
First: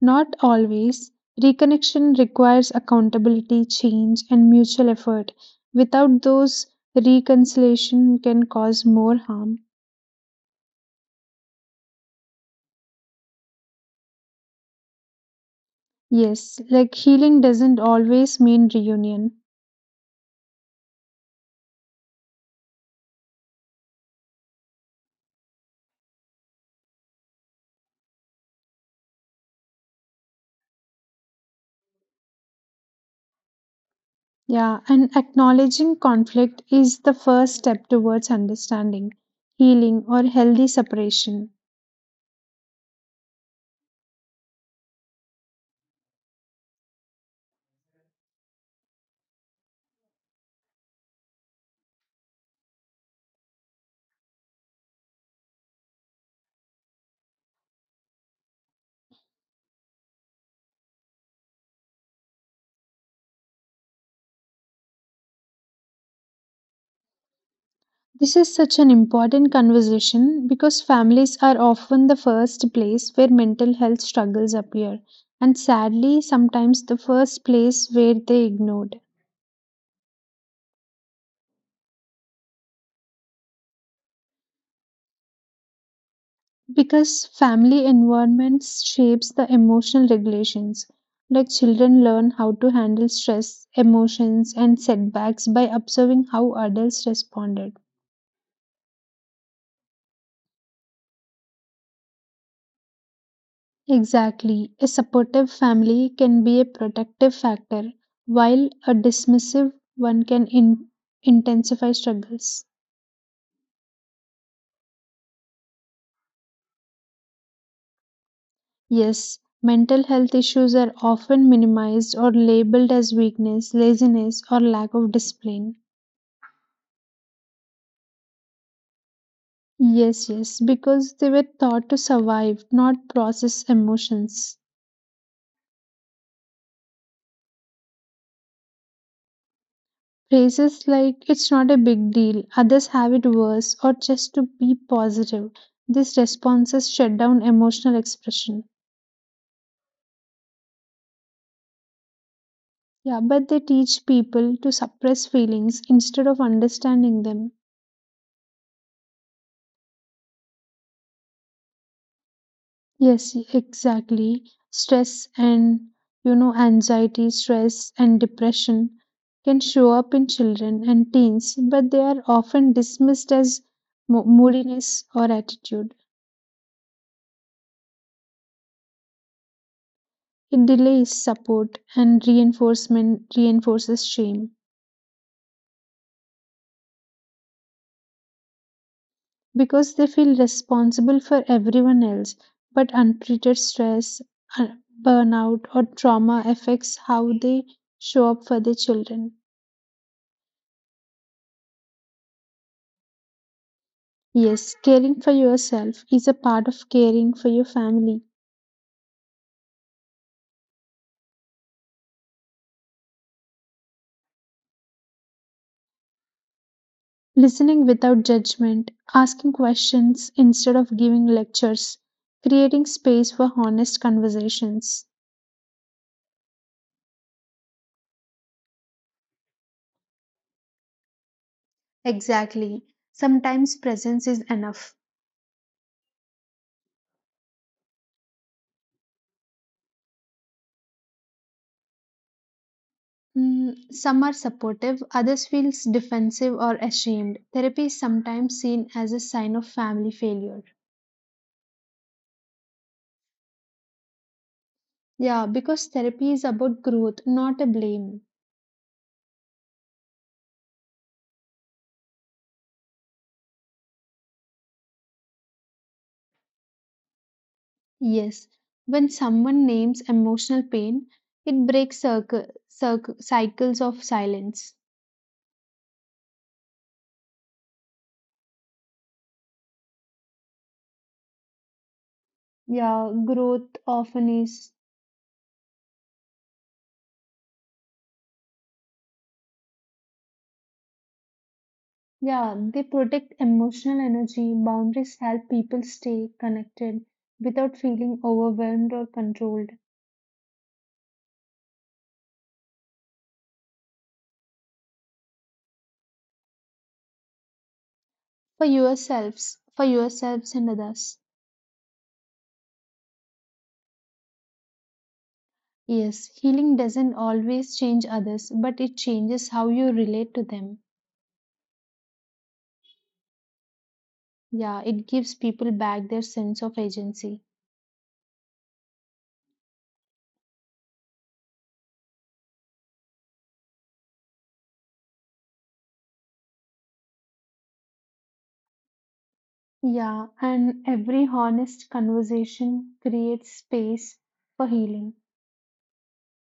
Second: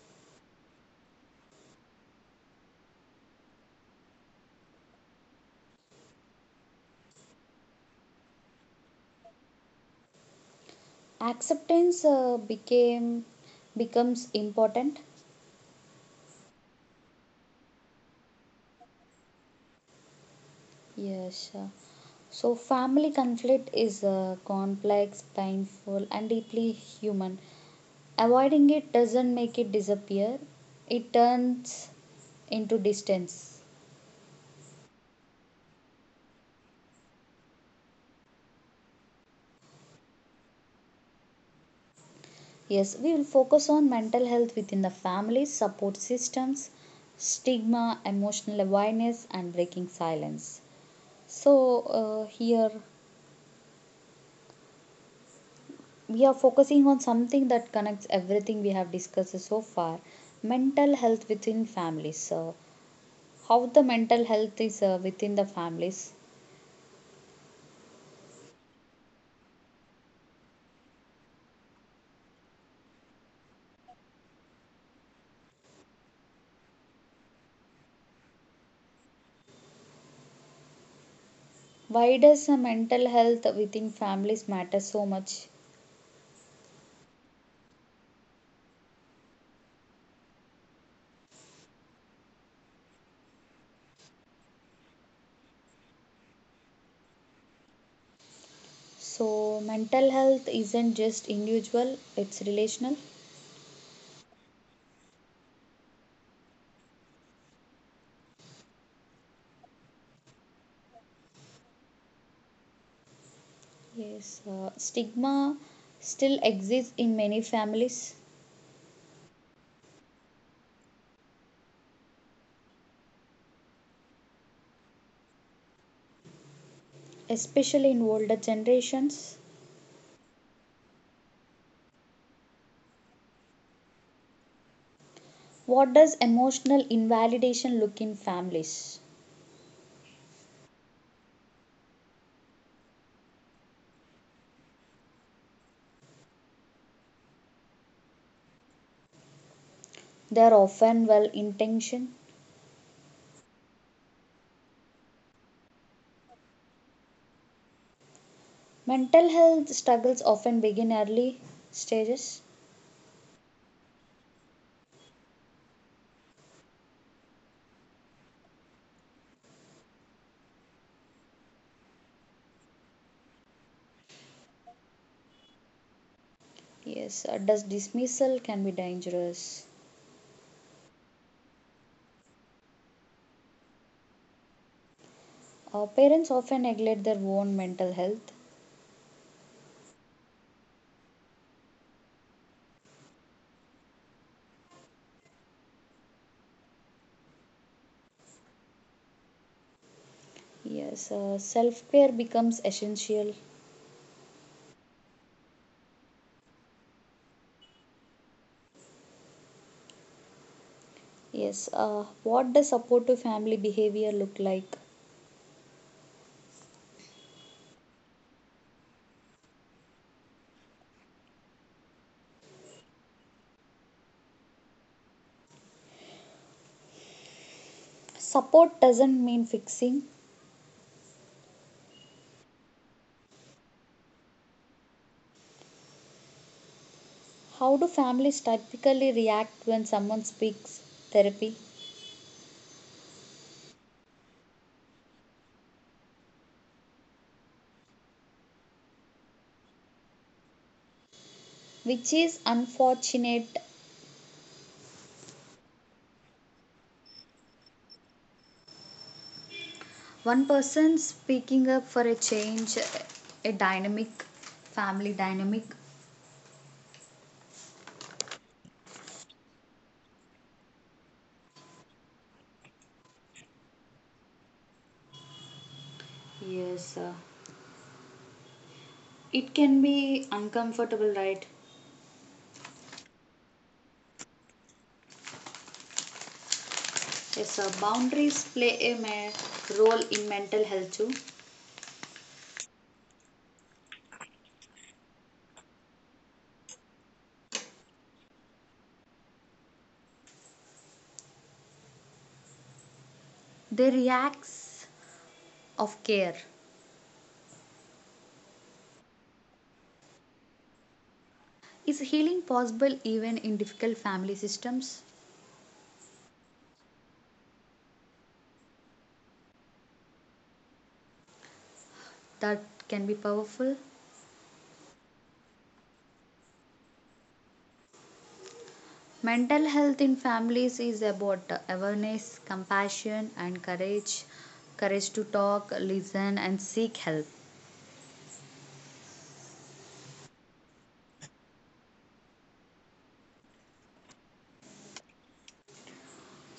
Speaker 2: Not always. Reconnection requires accountability, change, and mutual effort. Without those, reconciliation can cause more harm.
Speaker 1: Acceptance became becomes important.
Speaker 2: Yes, like healing doesn't always mean reunion.
Speaker 1: Yes, so family conflict is complex, painful, and deeply human. Avoiding it doesn't make it disappear, it turns into distance.
Speaker 2: Yeah, and acknowledging conflict is the first step towards understanding, healing, or healthy separation.
Speaker 1: Yes, we will focus on mental health within the family, support systems, stigma, emotional awareness, and breaking silence. So, here we are focusing on something that connects everything we have discussed so far: mental health within families. So, how the mental health is within the families?
Speaker 2: This is such an important conversation because families are often the first place where mental health struggles appear, and sadly, sometimes the first place where they ignored.
Speaker 1: Why does mental health within families matter so much?
Speaker 2: Because family environments shapes the emotional regulations, like children learn how to handle stress, emotions, and setbacks by observing how adults responded.
Speaker 1: So, mental health isn't just individual, it's relational.
Speaker 2: Exactly. A supportive family can be a protective factor, while a dismissive one can intensify struggles.
Speaker 1: Yes, stigma still exists in many families,
Speaker 2: Yes, mental health issues are often minimized or labeled as weakness, laziness, or lack of discipline.
Speaker 1: especially in older generations.
Speaker 2: Yes, yes, because they were taught to survive, not process emotions.
Speaker 1: What does emotional invalidation look in families?
Speaker 2: Phrases like, it's not a big deal, others have it worse, or just to be positive. These responses shut down emotional expression.
Speaker 1: They are often well intentioned.
Speaker 2: Yeah, but they teach people to suppress feelings instead of understanding them.
Speaker 1: Mental health struggles often begin early stages.
Speaker 2: Yes, exactly. Stress and, you know, anxiety, Stress and depression can show up in children and teens, but they are often dismissed as moodiness or attitude.
Speaker 1: Yes, does dismissal can be dangerous.
Speaker 2: It delays support and reinforcement reinforces shame.
Speaker 1: Parents often neglect their own mental health.
Speaker 2: Because they feel responsible for everyone else. But untreated stress, burnout, or trauma affects how they show up for their children.
Speaker 1: Yes, self care becomes essential.
Speaker 2: Yes, caring for yourself is a part of caring for your family.
Speaker 1: Yes, what does supportive family behavior look like?
Speaker 2: Listening without judgment, asking questions instead of giving lectures, creating space for honest conversations.
Speaker 1: Support doesn't mean fixing.
Speaker 2: Exactly. Sometimes presence is enough.
Speaker 1: How do families typically react when someone speaks therapy?
Speaker 2: Mm, some are supportive, others feels defensive or ashamed. Therapy is sometimes seen as a sign of family failure.
Speaker 1: Which is unfortunate.
Speaker 2: Yeah, because therapy is about growth, not a blame.
Speaker 1: One person speaking up for a change, a dynamic, family dynamic.
Speaker 2: Yes, when someone names emotional pain, it breaks cycles of silence.
Speaker 1: Yes, it can be uncomfortable, right?
Speaker 2: Yeah, growth often is.
Speaker 1: Yes, boundaries play a role in mental health too.
Speaker 2: Yeah, they protect emotional energy. Boundaries help people stay connected without feeling overwhelmed or controlled.
Speaker 1: Their reacts of care.
Speaker 2: for yourselves, for yourselves, and others.
Speaker 1: Is healing possible even in difficult family systems?
Speaker 2: Yes, healing doesn't always change others, but it changes how you relate to them.
Speaker 1: That can be powerful.
Speaker 2: Yeah, it gives people back their sense of agency.
Speaker 1: Mental health in families is about awareness, compassion, and courage. Courage to talk, listen, and seek help.
Speaker 2: Yeah, and every honest conversation creates space for healing.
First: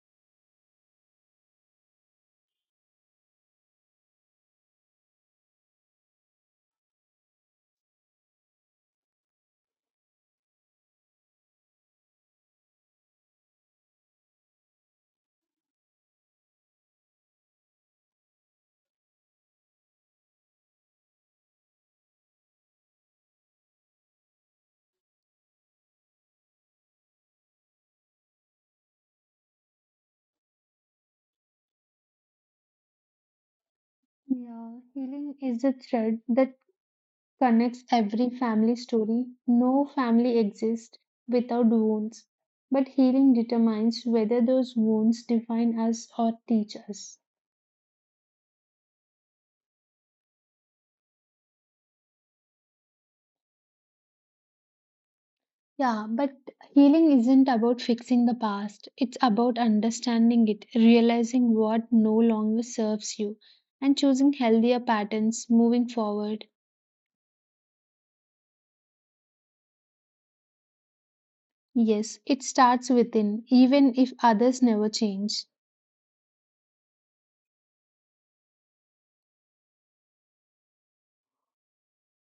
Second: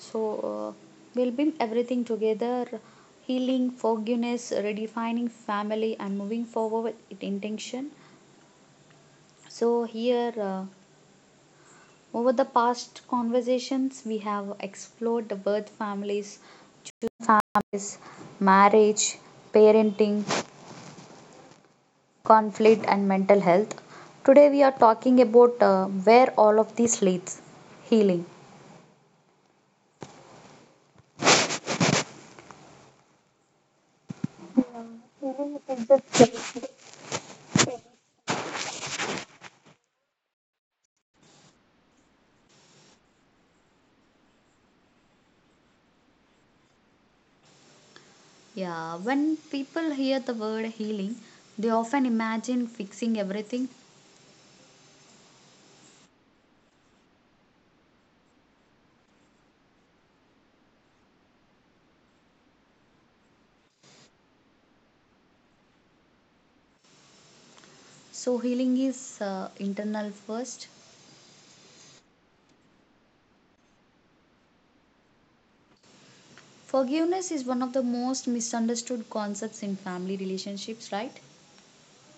Speaker 1: So, uh, we'll bring everything together: healing, forgiveness, redefining family, and moving forward with intention. So, here, over the past conversations, we have explored the birth families, choosing families, marriage, parenting, conflict, and mental health. Today, we are talking about where all of this leads: healing.
Speaker 2: Yeah, healing is the thread that connects every family story. No family exists without wounds, but healing determines whether those wounds define us or teach us.
Speaker 1: Yeah, when people hear the word healing, they often imagine fixing everything.
Speaker 2: Yeah, but healing isn't about fixing the past. It's about understanding it, realizing what no longer serves you, and choosing healthier patterns moving forward.
Speaker 1: So, healing is internal first.
Speaker 2: Yes, it starts within, even if others never change.
Speaker 1: Forgiveness is one of the most misunderstood concepts in family relationships, right?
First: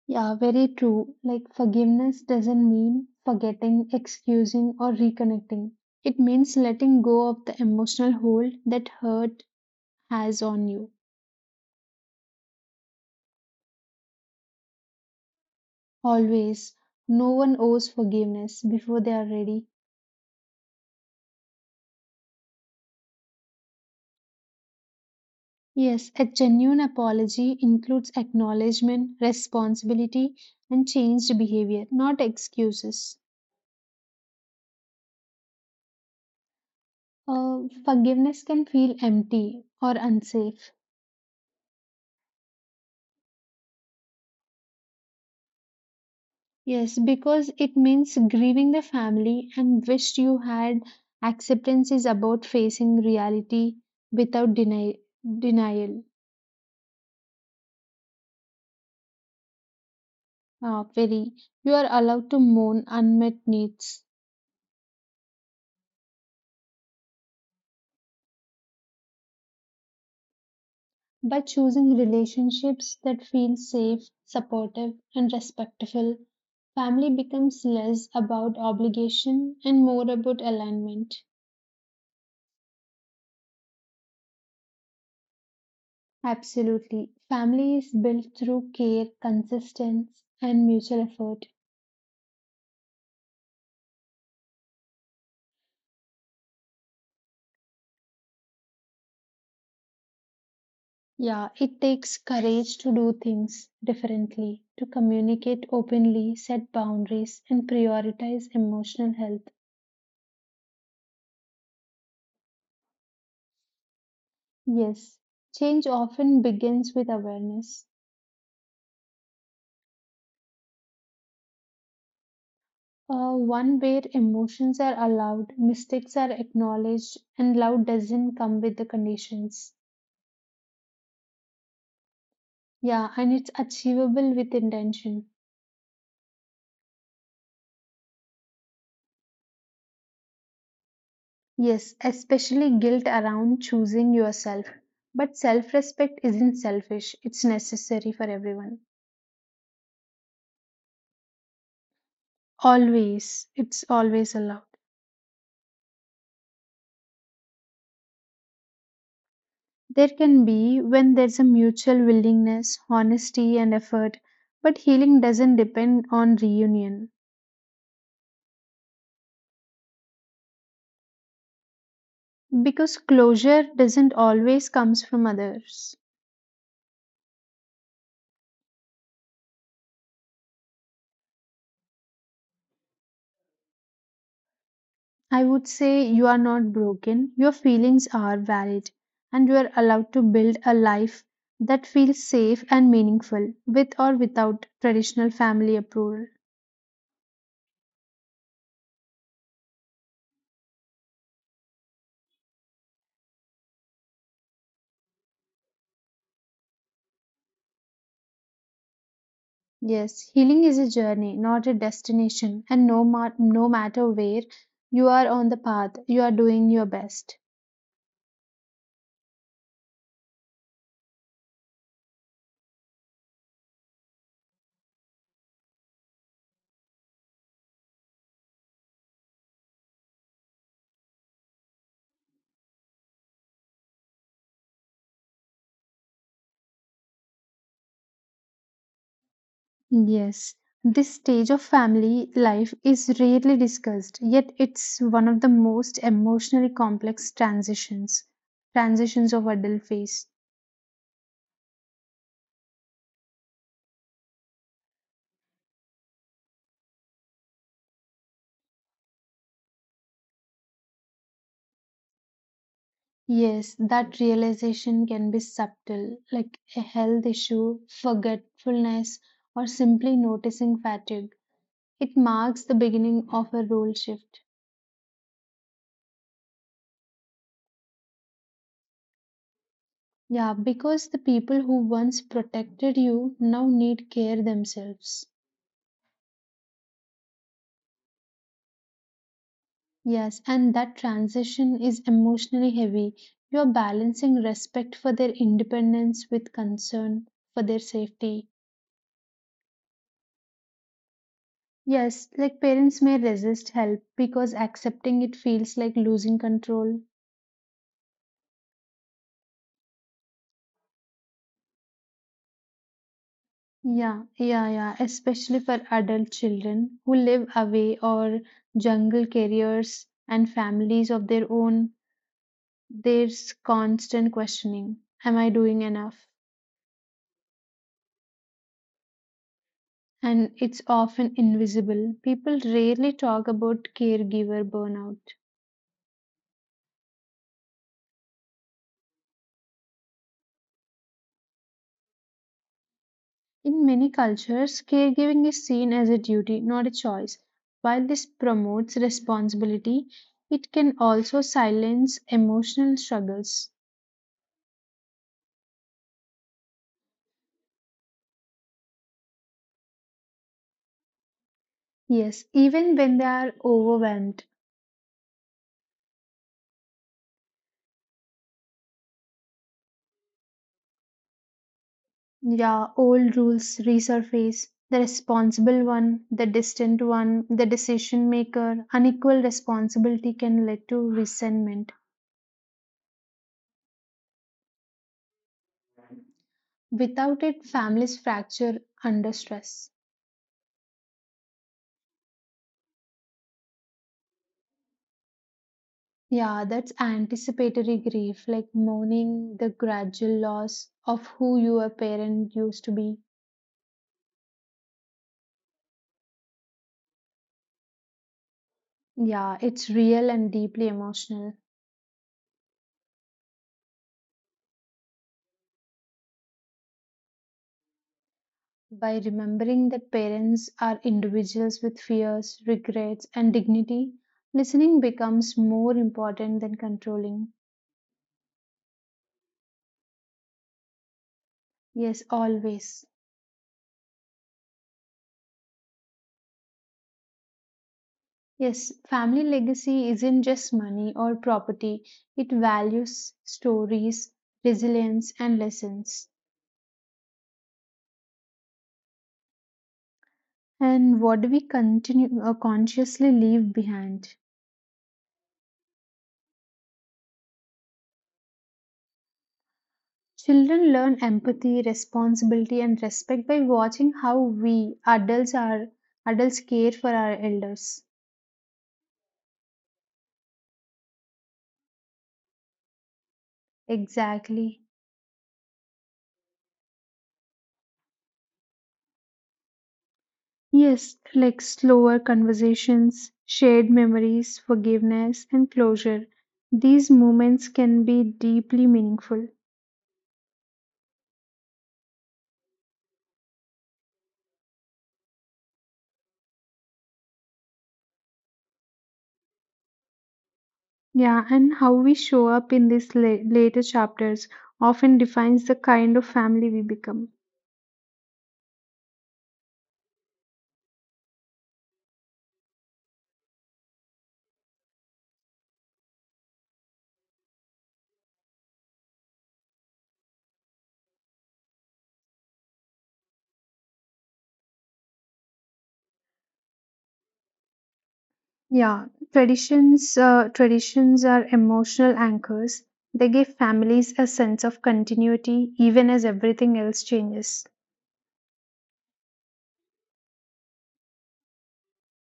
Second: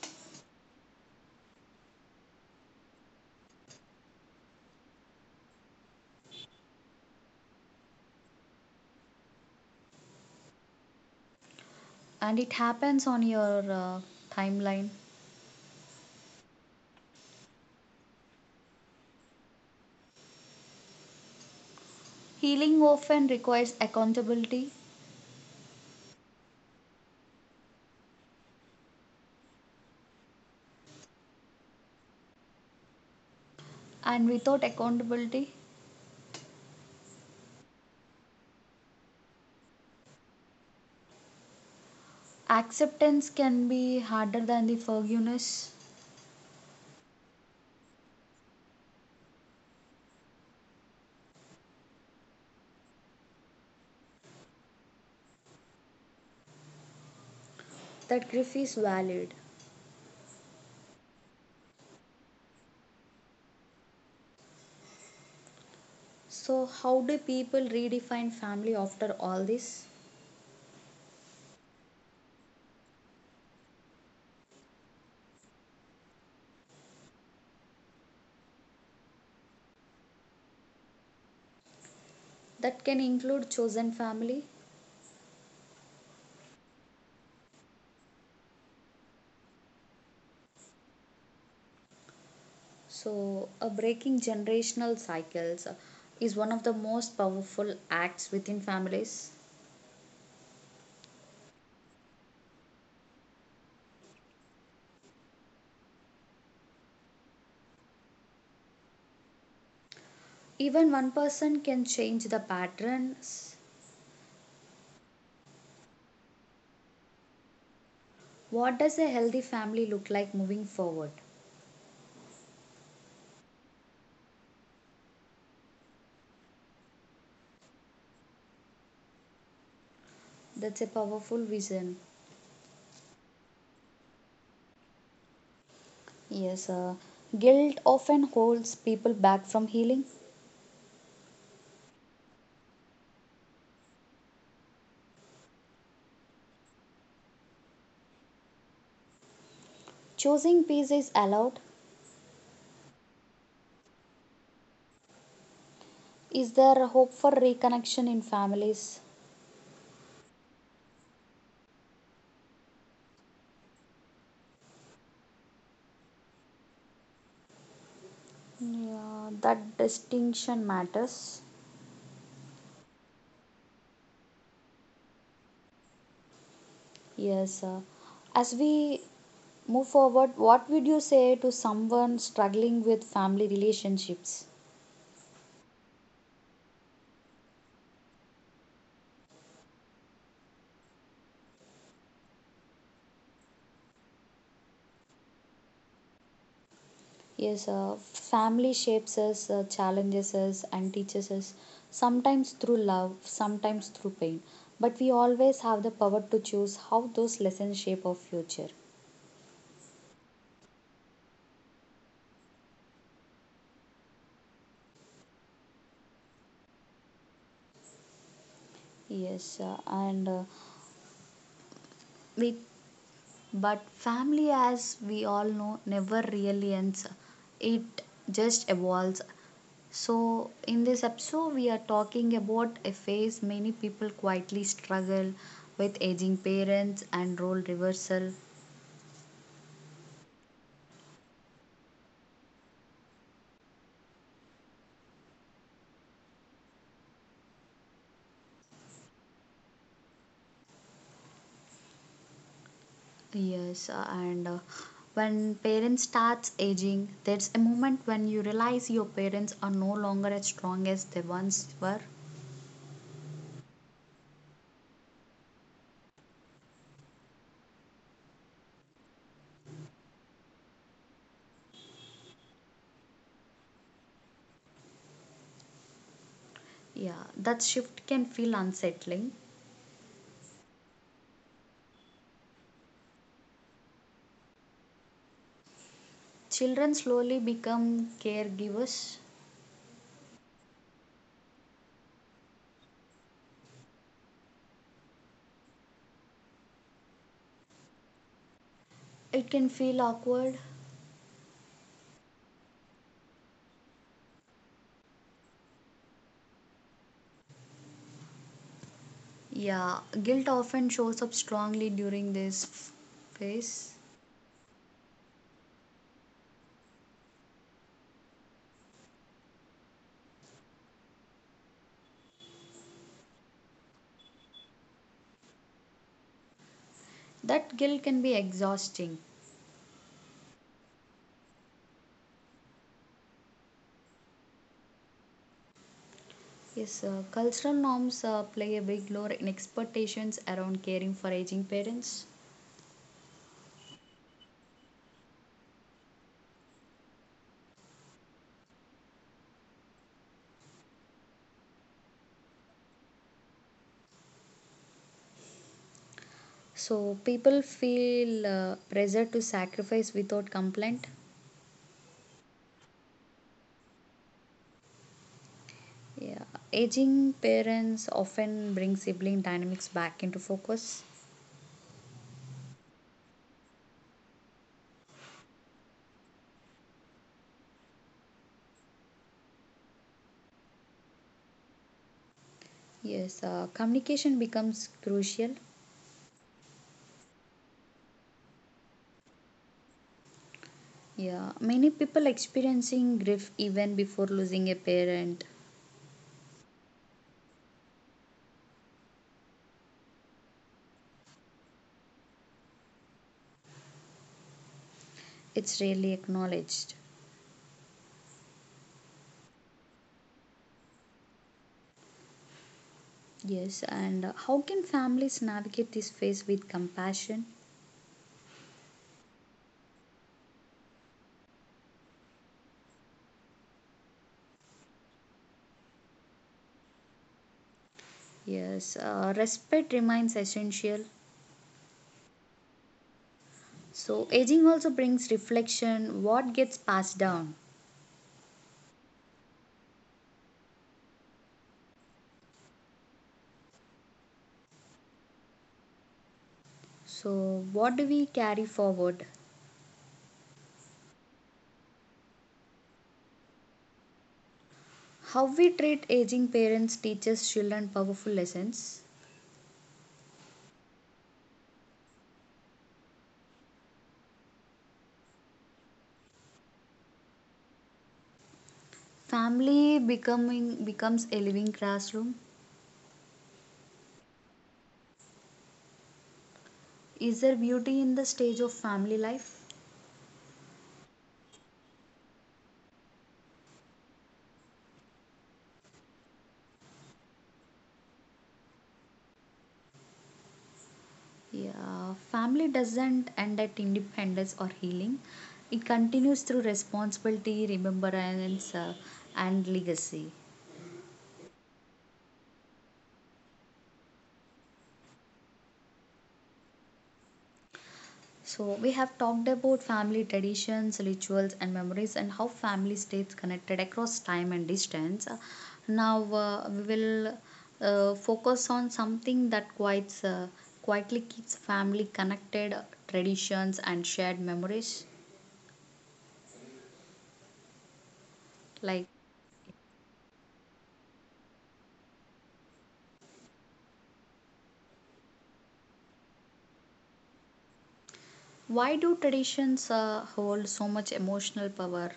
Speaker 2: Yeah, very true. Like forgiveness doesn't mean forgetting, excusing, or reconnecting. It means letting go of the emotional hold that hurt has on you.
Speaker 1: And it happens on your timeline.
Speaker 2: Always. No one owes forgiveness before they are ready.
Speaker 1: Healing often requires accountability,
Speaker 2: Yes, a genuine apology includes acknowledgement, responsibility, and changed behavior, not excuses.
Speaker 1: and without accountability,
Speaker 2: Uh, Forgiveness can feel empty or unsafe.
Speaker 1: acceptance can be harder than the forgiveness.
Speaker 2: Yes, because it means grieving the family and wished you had. Acceptance is about facing reality without denial.
Speaker 1: That grief is valid.
Speaker 2: Very, you are allowed to mourn unmet needs.
Speaker 1: So, how do people redefine family after all this?
Speaker 2: By choosing relationships that feel safe, supportive, and respectful, family becomes less about obligation and more about alignment.
Speaker 1: That can include chosen family.
Speaker 2: Absolutely. Family is built through care, consistency, and mutual effort.
Speaker 1: So, breaking generational cycles is one of the most powerful acts within families.
Speaker 2: Yeah, it takes courage to do things differently, to communicate openly, set boundaries, and prioritize emotional health.
Speaker 1: Even one person can change the patterns.
Speaker 2: Yes, change often begins with awareness.
Speaker 1: What does a healthy family look like moving forward?
Speaker 2: One where emotions are allowed, mistakes are acknowledged, and love doesn't come with the conditions.
Speaker 1: That's a powerful vision.
Speaker 2: Yeah, and it's achievable with intention.
Speaker 1: Yes, guilt often holds people back from healing.
Speaker 2: Yes, especially guilt around choosing yourself. But self respect isn't selfish, it's necessary for everyone.
Speaker 1: Choosing peace is allowed.
Speaker 2: Always, it's always allowed.
Speaker 1: Is there hope for reconnection in families?
Speaker 2: There can be when there's a mutual willingness, honesty, and effort, but healing doesn't depend on reunion.
Speaker 1: Yeah, that distinction matters.
Speaker 2: Because closure doesn't always comes from others.
Speaker 1: Yes, as we move forward, what would you say to someone struggling with family relationships?
Speaker 2: I would say you are not broken. Your feelings are valid and you are allowed to build a life that feels safe and meaningful with or without traditional family approval.
Speaker 1: Yes, family shapes us, challenges us, and teaches us, sometimes through love, sometimes through pain, but we always have the power to choose how those lessons shape our future.
Speaker 2: Yes, healing is a journey, not a destination, and no matter where you are on the path, you are doing your best.
Speaker 1: Yes, and with. But family, as we all know, never really ends, it just evolves. So, in this episode, we are talking about a phase many people quietly struggle with: aging parents and role reversal.
Speaker 2: Yes, this stage of family life is rarely discussed, yet it's one of the most emotionally complex transitions of adult phase.
Speaker 1: Yes, and when parents starts aging, there's a moment when you realize your parents are no longer as strong as they once were.
Speaker 2: Yes, that realization can be subtle, like a health issue, forgetfulness, or simply noticing fatigue. It marks the beginning of a role shift.
Speaker 1: Yeah, that shift can feel unsettling.
Speaker 2: Yeah, because the people who once protected you now need care themselves.
Speaker 1: Children slowly become caregivers.
Speaker 2: Yes, and that transition is emotionally heavy. You're balancing respect for their independence with concern for their safety.
Speaker 1: It can feel awkward.
Speaker 2: Yes, like parents may resist help because accepting it feels like losing control.
Speaker 1: Yeah, guilt often shows up strongly during this phase.
Speaker 2: Yeah, especially for adult children who live away or jungle careers and families of their own. There's constant questioning. Am I doing enough?
Speaker 1: That guilt can be exhausting.
Speaker 2: And it's often invisible. People rarely talk about caregiver burnout.
Speaker 1: Yes, cultural norms play a big role in expectations around caring for aging parents.
Speaker 2: In many cultures, caregiving is seen as a duty, not a choice. While this promotes responsibility, it can also silence emotional struggles.
Speaker 1: So people feel pressure to sacrifice without complaint.
Speaker 2: Yes, even when they are overwhelmed,
Speaker 1: Yeah, aging parents often bring sibling dynamics back into focus.
Speaker 2: yeah, old rules resurface. The responsible one, the distant one, the decision maker, unequal responsibility can lead to resentment.
Speaker 1: Yes, communication becomes crucial.
Speaker 2: Without it, families fracture under stress.
Speaker 1: Yeah, many people experiencing grief even before losing a parent.
Speaker 2: Yeah, that's anticipatory grief, like mourning the gradual loss of who your parent used to be.
Speaker 1: It's rarely acknowledged.
Speaker 2: Yeah, it's real and deeply emotional.
Speaker 1: Yes, and how can families navigate this phase with compassion?
Speaker 2: By remembering that parents are individuals with fears, regrets, and dignity, listening becomes more important than controlling.
Speaker 1: Yes, respect remains essential.
Speaker 2: Yes, always.
Speaker 1: So, aging also brings reflection: what gets passed down.
Speaker 2: Yes, family legacy isn't just money or property, it values, stories, resilience, and lessons.
Speaker 1: So, what do we carry forward?
Speaker 2: And what do we continue consciously leave behind?
Speaker 1: How we treat aging parents teaches children powerful lessons.
Speaker 2: Children learn empathy, responsibility, and respect by watching how we adults are adults care for our elders.
Speaker 1: Family becoming becomes a living classroom.
Speaker 2: Exactly.
Speaker 1: Is there beauty in the stage of family life?
Speaker 2: Yes, like slower conversations, shared memories, forgiveness, and closure. These moments can be deeply meaningful.
Speaker 1: Yeah, family doesn't end at independence or healing. It continues through responsibility, remembrance, and legacy.
Speaker 2: Yeah, and how we show up in these later chapters often defines the kind of family we become.
Speaker 1: So, we have talked about family traditions, rituals, and memories, and how family stays connected across time and distance. Now, we will focus on something that quietly keeps family connected: traditions and shared memories.
Speaker 2: Yeah,
Speaker 1: Like,
Speaker 2: traditions uh, traditions are emotional anchors. They give families a sense of continuity even as everything else changes.
Speaker 1: why do traditions hold so much emotional power?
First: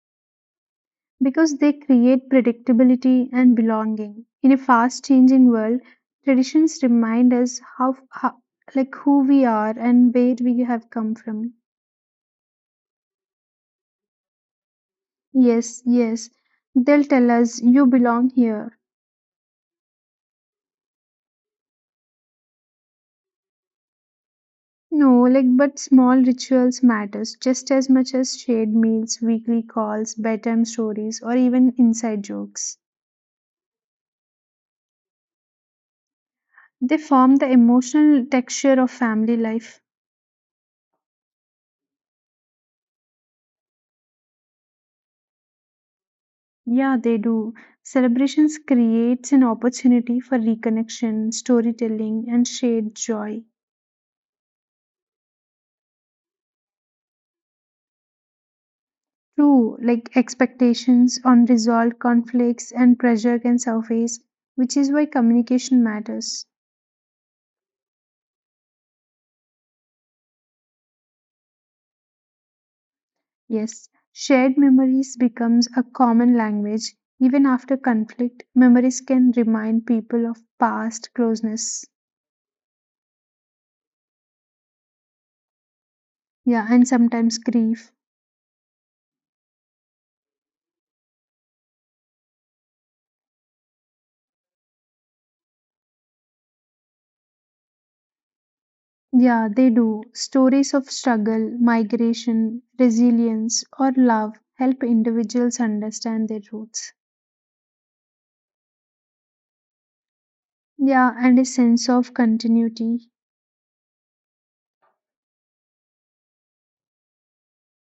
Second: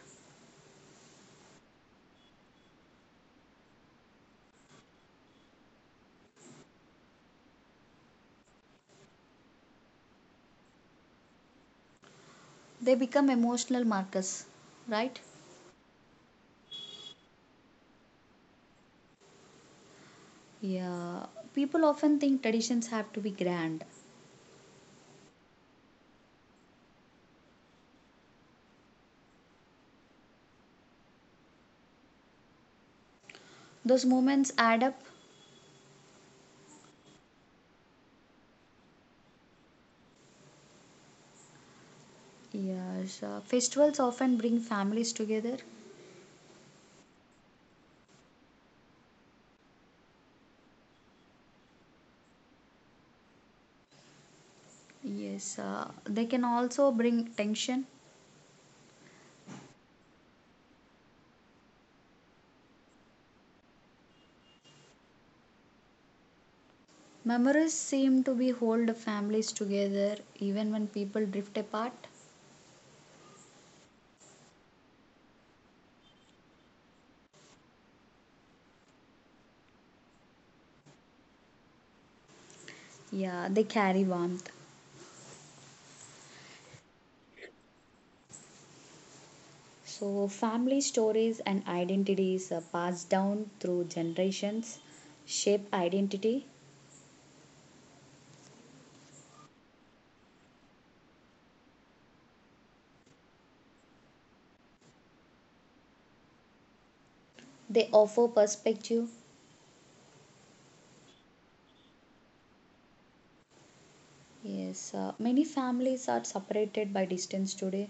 Speaker 2: Because they create predictability and belonging. In a fast changing world, traditions remind us how like who we are and where we have come from.
Speaker 1: They become emotional markers, right?
Speaker 2: Yes, yes. They'll tell us you belong here.
Speaker 1: Yeah. People often think traditions have to be grand.
Speaker 2: No, like, but small rituals matters just as much as shared meals, weekly calls, bedtime stories, or even inside jokes.
Speaker 1: Those moments add up.
Speaker 2: They form the emotional texture of family life.
Speaker 1: Yes. Festivals often bring families together.
Speaker 2: Yeah, they do. Celebrations creates an opportunity for reconnection, storytelling, and shared joy.
Speaker 1: Yes. They can also bring tension.
Speaker 2: True, like expectations, unresolved conflicts, and pressure can surface, which is why communication matters.
Speaker 1: Memories seem to be hold families together even when people drift apart.
Speaker 2: Yes, shared memories becomes a common language. Even after conflict, memories can remind people of past closeness.
Speaker 1: Yeah, they carry warmth.
Speaker 2: Yeah, and sometimes grief.
Speaker 1: So, family stories and identities are passed down through generations, shape identity,
Speaker 2: Yeah, they do. Stories of struggle, migration, resilience, or love help individuals understand their roots.
Speaker 1: they offer perspective.
Speaker 2: Yeah, and a sense of continuity.
Speaker 1: Yes, many families are separated by distance today.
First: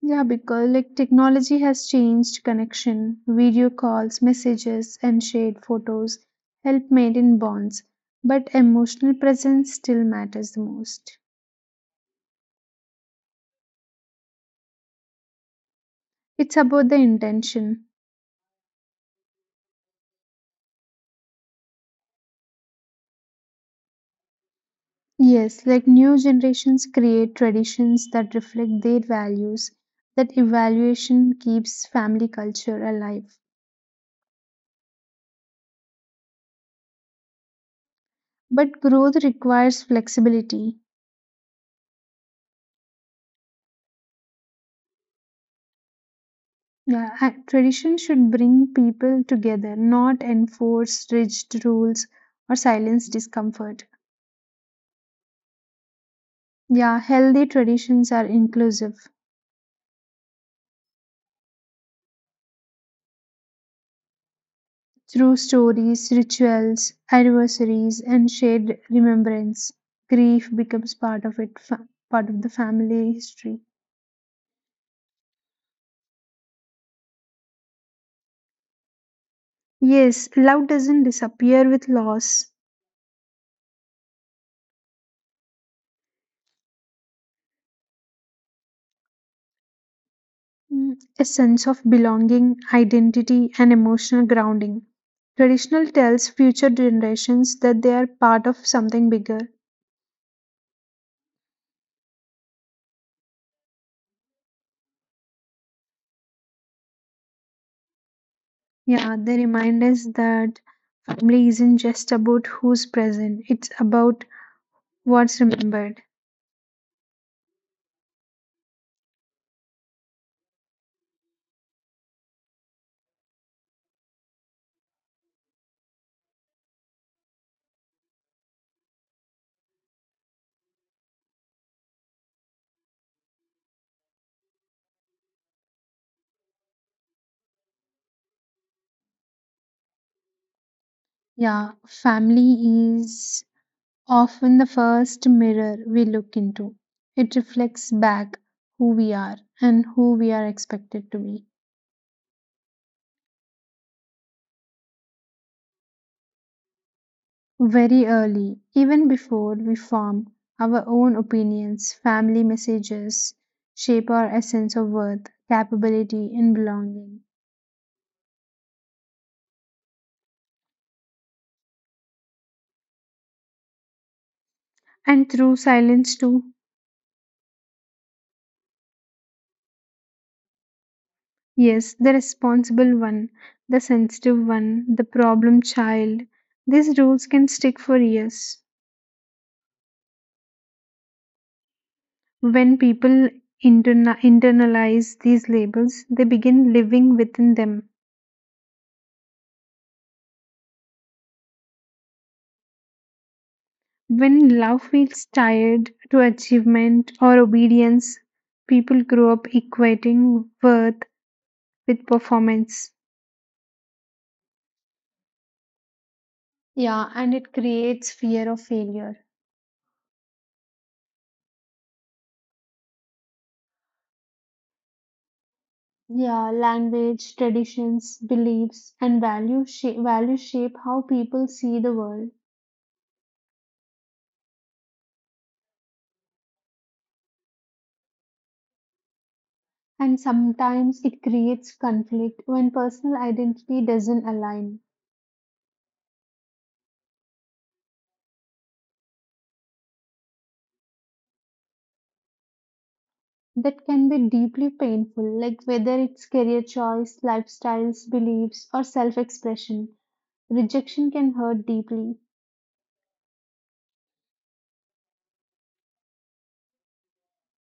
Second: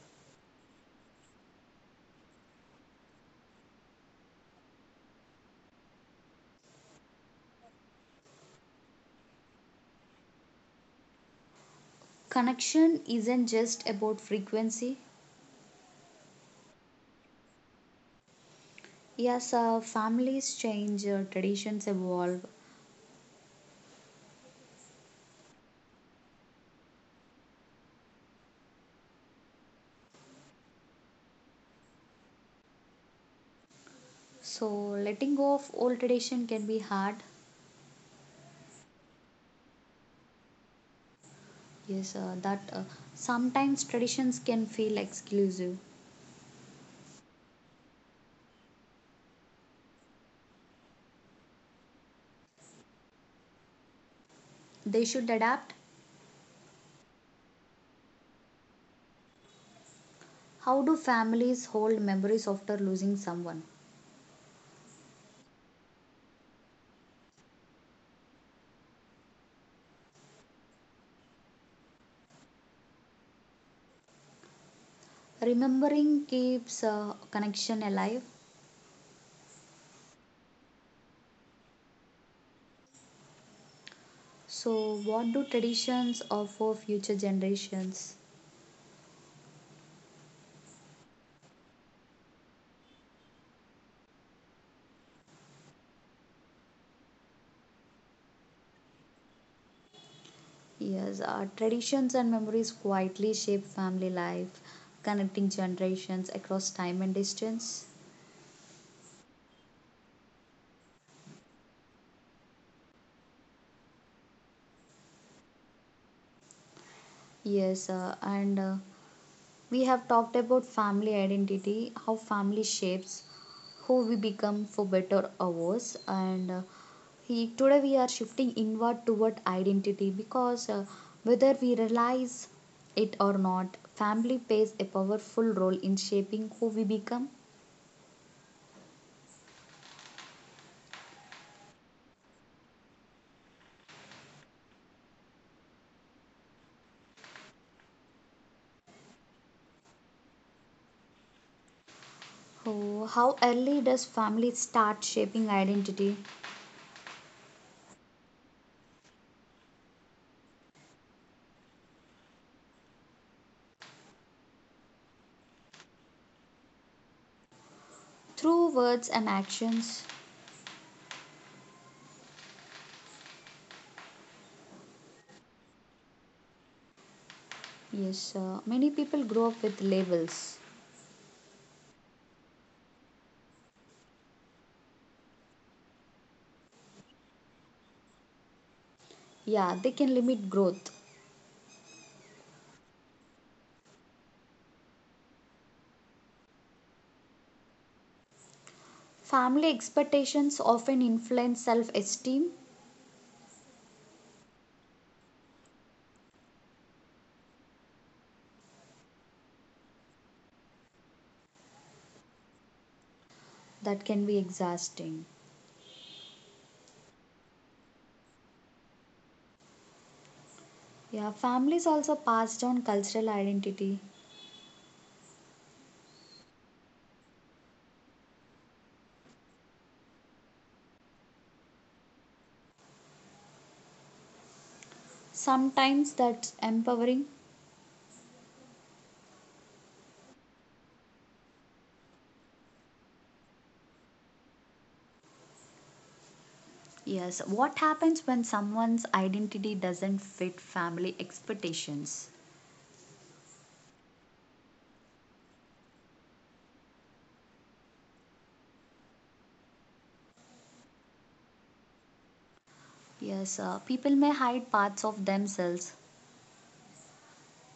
Speaker 2: Yeah, because like technology has changed connection. Video calls, messages, and shared photos help maintain bonds, but emotional presence still matters the most.
Speaker 1: Connection isn't just about frequency.
Speaker 2: It's about the intention.
Speaker 1: Yes, families change, traditions evolve.
Speaker 2: Yes, like new generations create traditions that reflect their values. That evaluation keeps family culture alive.
Speaker 1: So, letting go of old tradition can be hard.
Speaker 2: But growth requires flexibility.
Speaker 1: Yes, that sometimes traditions can feel exclusive.
Speaker 2: Yeah, tradition should bring people together, not enforce rigid rules or silence discomfort.
Speaker 1: They should adapt.
Speaker 2: Yeah, healthy traditions are inclusive
Speaker 1: How do families hold memories after losing someone?
Speaker 2: through stories, rituals, anniversaries, and shared remembrance. Grief becomes part of it, part of the family history.
Speaker 1: Remembering keeps a connection alive.
Speaker 2: Yes, love doesn't disappear with loss.
Speaker 1: So, what do traditions offer future generations?
Speaker 2: Mm, a sense of belonging, identity, and emotional grounding. Traditional tells future generations that they are part of something bigger.
Speaker 1: Yes, traditions and memories quietly shape family life, connecting generations across time and distance.
Speaker 2: Yeah, they remind us that family isn't just about who's present, it's about what's remembered.
Speaker 1: Yes, and we have talked about family identity, how family shapes who we become for better or worse, and today we are shifting inward toward identity because whether we realize it or not, family plays a powerful role in shaping who we become.
Speaker 2: Yeah, family is often the first mirror we look into. It reflects back who we are and who we are expected to be.
Speaker 1: Oh, how early does family start shaping identity?
Speaker 2: Very early, even before we form our own opinions, family messages shape our essence of worth, capability, and belonging.
Speaker 1: Through words and actions.
Speaker 2: And through silence, too.
Speaker 1: Yes, many people grow up with labels.
Speaker 2: Yes, the responsible one, the sensitive one, the problem child. These rules can stick for years.
Speaker 1: Yeah, they can limit growth.
Speaker 2: When people internalize these labels, they begin living within them.
Speaker 1: Family expectations often influence self-esteem.
Speaker 2: When love feels tied to achievement or obedience, people grow up equating worth with performance.
Speaker 1: That can be exhausting.
Speaker 2: Yeah, and it creates fear of failure.
Speaker 1: Yeah, families also pass down cultural identity.
Speaker 2: Yeah, language, traditions, beliefs, and value shape, values shape how people see the world.
Speaker 1: Sometimes that's empowering.
Speaker 2: And sometimes it creates conflict when personal identity doesn't align.
Speaker 1: Yes, what happens when someone's identity doesn't fit family expectations?
Speaker 2: That can be deeply painful, like whether it's career choice, lifestyles, beliefs, or self expression. Rejection can hurt deeply.
Speaker 1: Yes, people may hide parts of themselves.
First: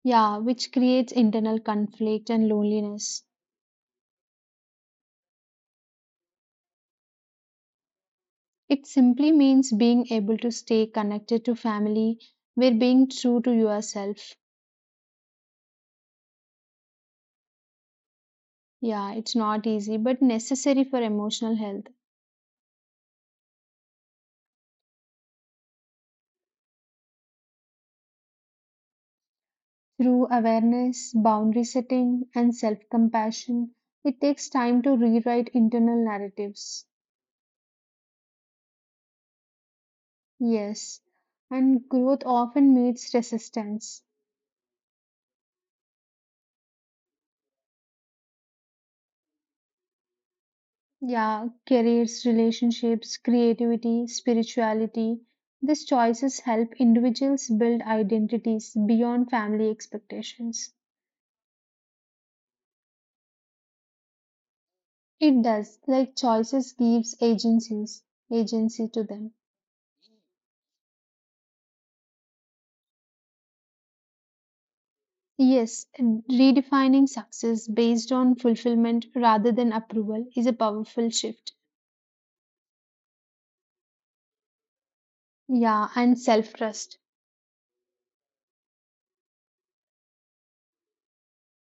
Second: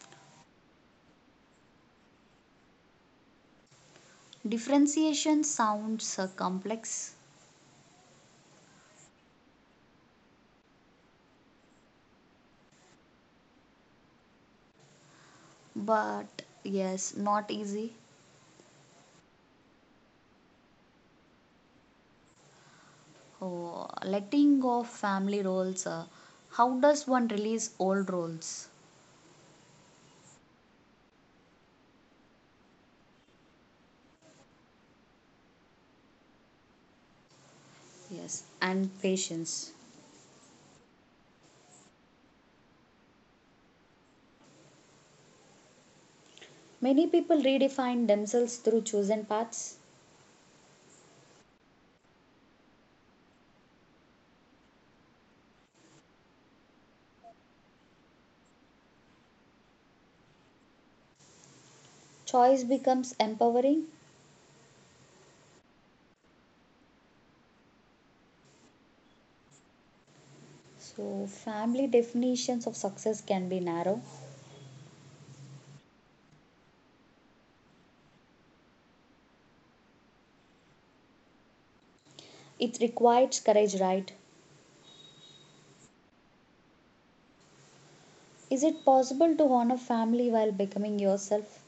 Speaker 2: Yeah, which creates internal conflict and loneliness.
Speaker 1: Differentiation sounds complex.
Speaker 2: It simply means being able to stay connected to family while being true to yourself.
Speaker 1: But yes, not easy.
Speaker 2: Yeah, it's not easy but necessary for emotional health.
Speaker 1: Oh, letting go of family roles. How does one release old roles?
Speaker 2: Through awareness, boundary setting, and self compassion, it takes time to rewrite internal narratives.
Speaker 1: Yes, and patience.
Speaker 2: Yes, and growth often meets resistance.
Speaker 1: Many people redefine themselves through chosen paths.
Speaker 2: Yeah, careers, relationships, creativity, spirituality. These choices help individuals build identities beyond family expectations.
Speaker 1: Choice becomes empowering.
Speaker 2: It does, like choices gives agencies, agency to them.
Speaker 1: So, family definitions of success can be narrow.
Speaker 2: Yes, and redefining success based on fulfillment rather than approval is a powerful shift.
Speaker 1: It requires courage, right?
Speaker 2: Yeah, and self-trust.
Speaker 1: Is it possible to honor family while becoming yourself?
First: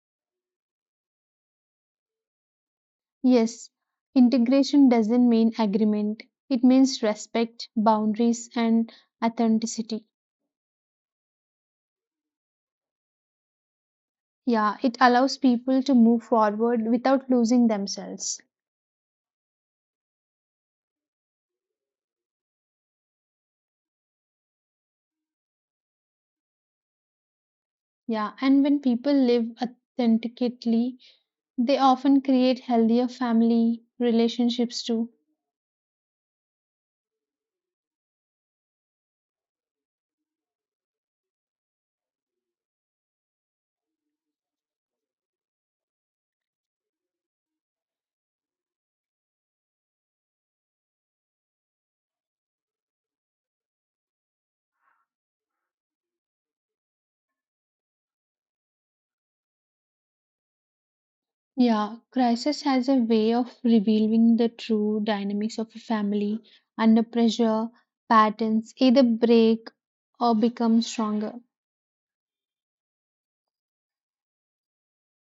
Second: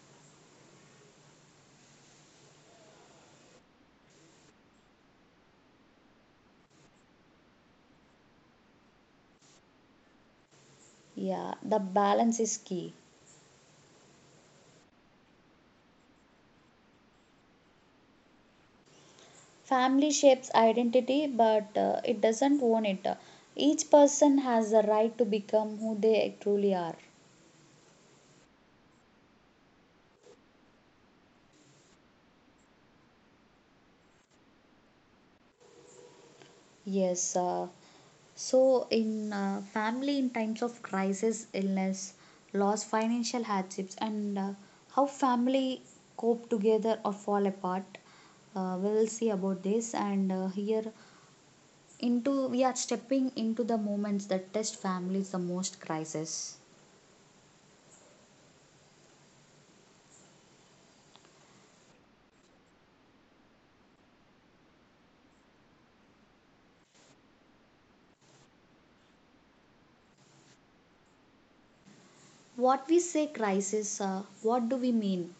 Speaker 2: Yes, integration doesn't mean agreement. It means respect, boundaries, and authenticity.
Speaker 1: Yeah, the balance is key.
Speaker 2: Yeah, it allows people to move forward without losing themselves.
Speaker 1: Family shapes identity, but it doesn't own it. Each person has the right to become who they truly are.
Speaker 2: Yeah, and when people live authentically, they often create healthier family relationships too.
Speaker 1: Yes. So, in family, in times of crisis, illness, loss, financial hardships, and how family cope together or fall apart, we will see about this. And here, into we are stepping into the moments that test families the most: crisis.
Speaker 2: Yeah, crisis has a way of revealing the true dynamics of a family under pressure, patterns either break or become stronger.
Speaker 1: What we say crisis, what do we mean?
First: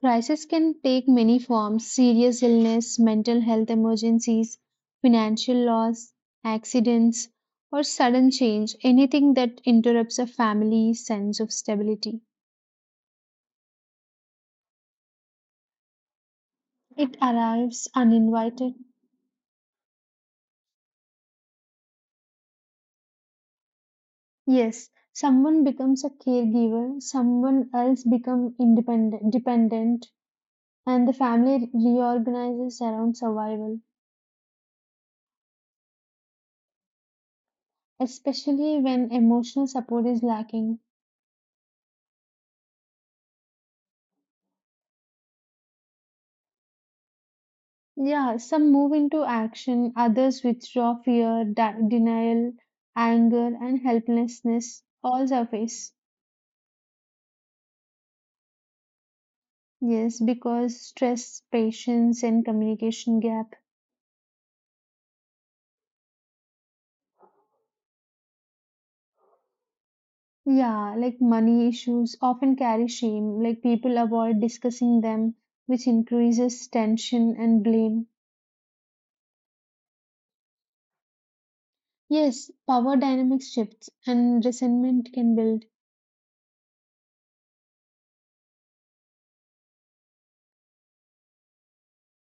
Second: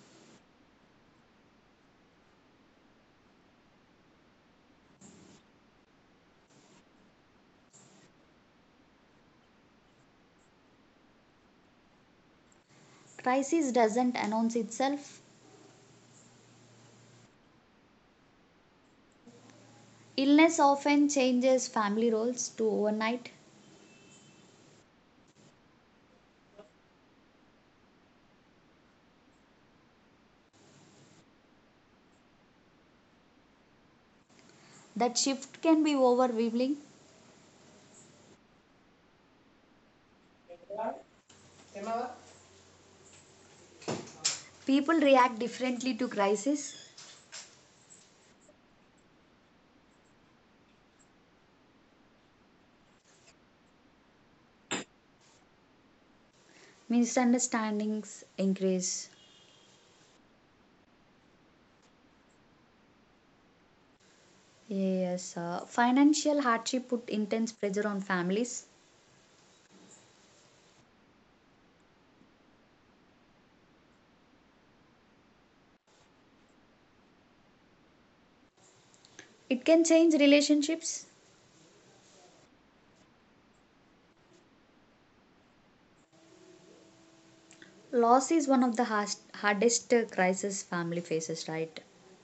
Speaker 2: Crisis can take many forms serious illness, mental health emergencies, financial loss, accidents, or sudden change, anything that interrupts a family's sense of stability.
Speaker 1: Crisis doesn't announce itself.
Speaker 2: It arrives uninvited.
Speaker 1: Illness often changes family roles to overnight.
Speaker 2: Yes, someone becomes a caregiver, someone else becomes independent dependent, and the family reorganizes around survival,
Speaker 1: That shift can be overwhelming.
Speaker 2: especially when emotional support is lacking.
Speaker 1: People react differently to crisis.
Speaker 2: Yeah, some move into action, others withdraw fear, denial, anger, and helplessness all surface.
Speaker 1: Misunderstandings increase.
Speaker 2: Yes, because stress, patience, and communication gap.
Speaker 1: Yes, financial hardship put intense pressure on families.
Speaker 2: Yeah, like money issues often carry shame, like people avoid discussing them, which increases tension and blame.
Speaker 1: It can change relationships.
Speaker 2: Yes, power dynamics shifts and resentment can build.
Speaker 1: Loss is one of the hardest crisis family faces, right?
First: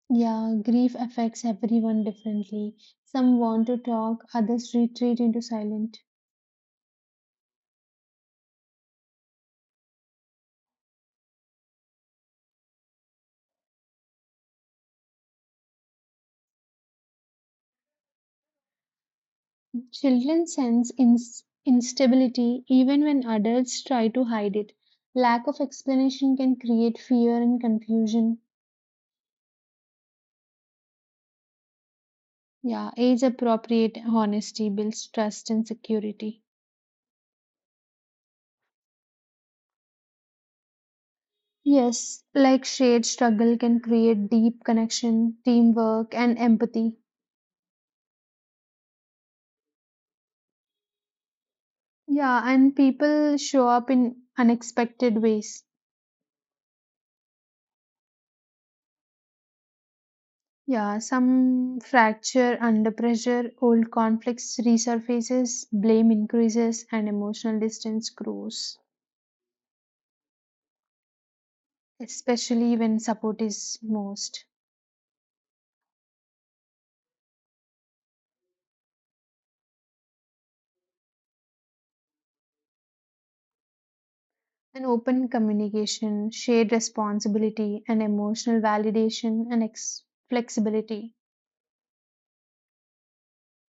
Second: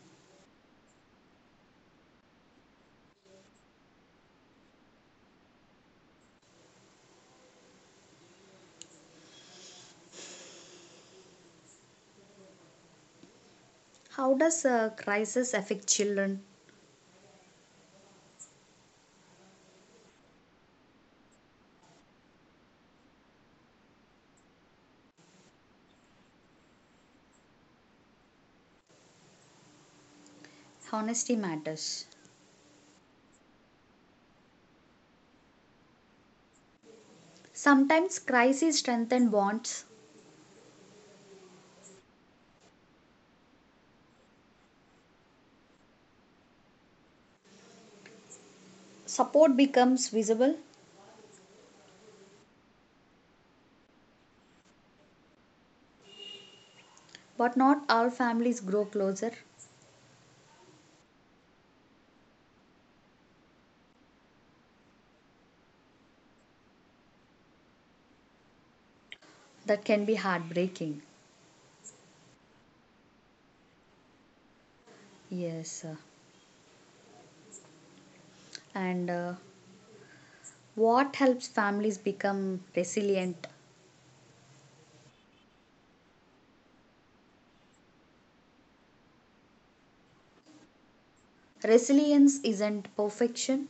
Speaker 2: Yeah, grief affects everyone differently. Some want to talk, others retreat into silence.
Speaker 1: How does a crisis affect children?
Speaker 2: Children sense instability even when adults try to hide it. Lack of explanation can create fear and confusion.
Speaker 1: Honesty matters.
Speaker 2: Yeah, age appropriate honesty builds trust and security.
Speaker 1: Sometimes crises strengthen bonds.
Speaker 2: Yes, like shared struggle can create deep connection, teamwork, and empathy.
Speaker 1: Support becomes visible,
Speaker 2: Yeah, and people show up in unexpected ways.
Speaker 1: but not all families grow closer.
Speaker 2: Yeah, some fracture under pressure, old conflicts resurfaces, blame increases, and emotional distance grows,
Speaker 1: That can be heartbreaking.
Speaker 2: especially when support is most.
Speaker 1: Yes. uh, And what helps families become resilient?
Speaker 2: An open communication, shared responsibility, and emotional validation and flexibility.
Speaker 1: Resilience isn't perfection.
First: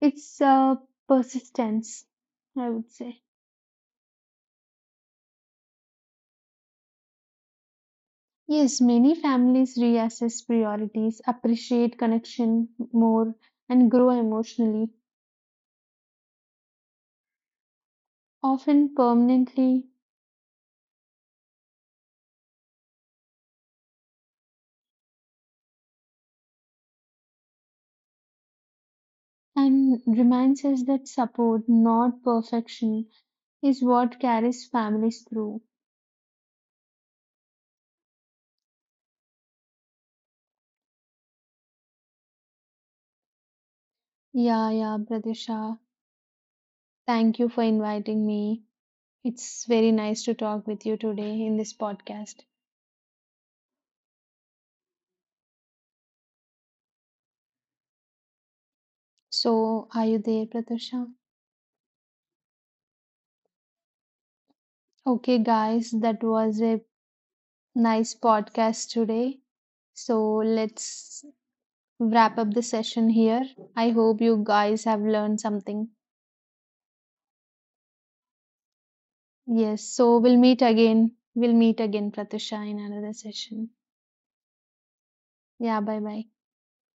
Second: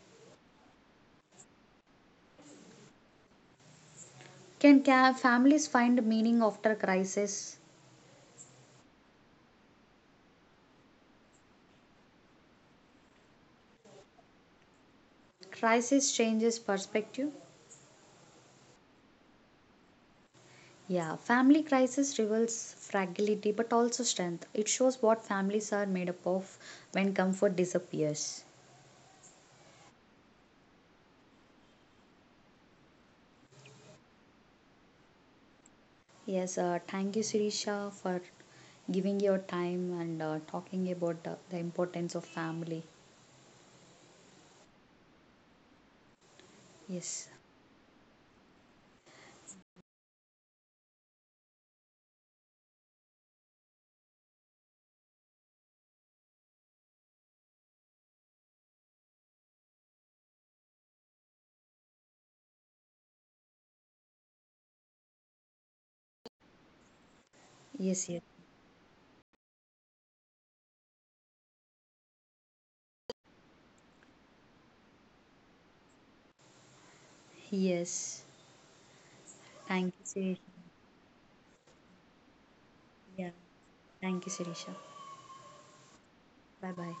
Speaker 2: It's persistence, I would say.
Speaker 1: Can families find meaning after crisis?
Speaker 2: Yes, many families reassess priorities, appreciate connection more, and grow emotionally,
Speaker 1: Crisis changes perspective.
Speaker 2: often permanently,
Speaker 1: Yeah, family crisis reveals fragility but also strength. It shows what families are made up of when comfort disappears.
Speaker 2: and reminds us that support, not perfection, is what carries families through.
Speaker 1: Yes, thank you, Sirisha, for giving your time and talking about the importance of family.
Speaker 2: Yeah, yeah, Pradisha.
Speaker 1: Yes,
Speaker 2: Thank you for inviting me. It's very nice to talk with you today in this podcast. So, are you there, Pradisha? Okay, guys, that was a
Speaker 1: yes,
Speaker 2: nice
Speaker 1: yes,
Speaker 2: podcast today. So, let's wrap up the session here. I hope you guys have learned something.
Speaker 1: yes.
Speaker 2: Yes,
Speaker 1: Thank you,
Speaker 2: so we'll
Speaker 1: Sirisha.
Speaker 2: meet again. We'll meet again, Pratusha, in another
Speaker 1: Yeah,
Speaker 2: session.
Speaker 1: thank you, Sirisha.
Speaker 2: Yeah, bye bye.
Speaker 1: Bye bye.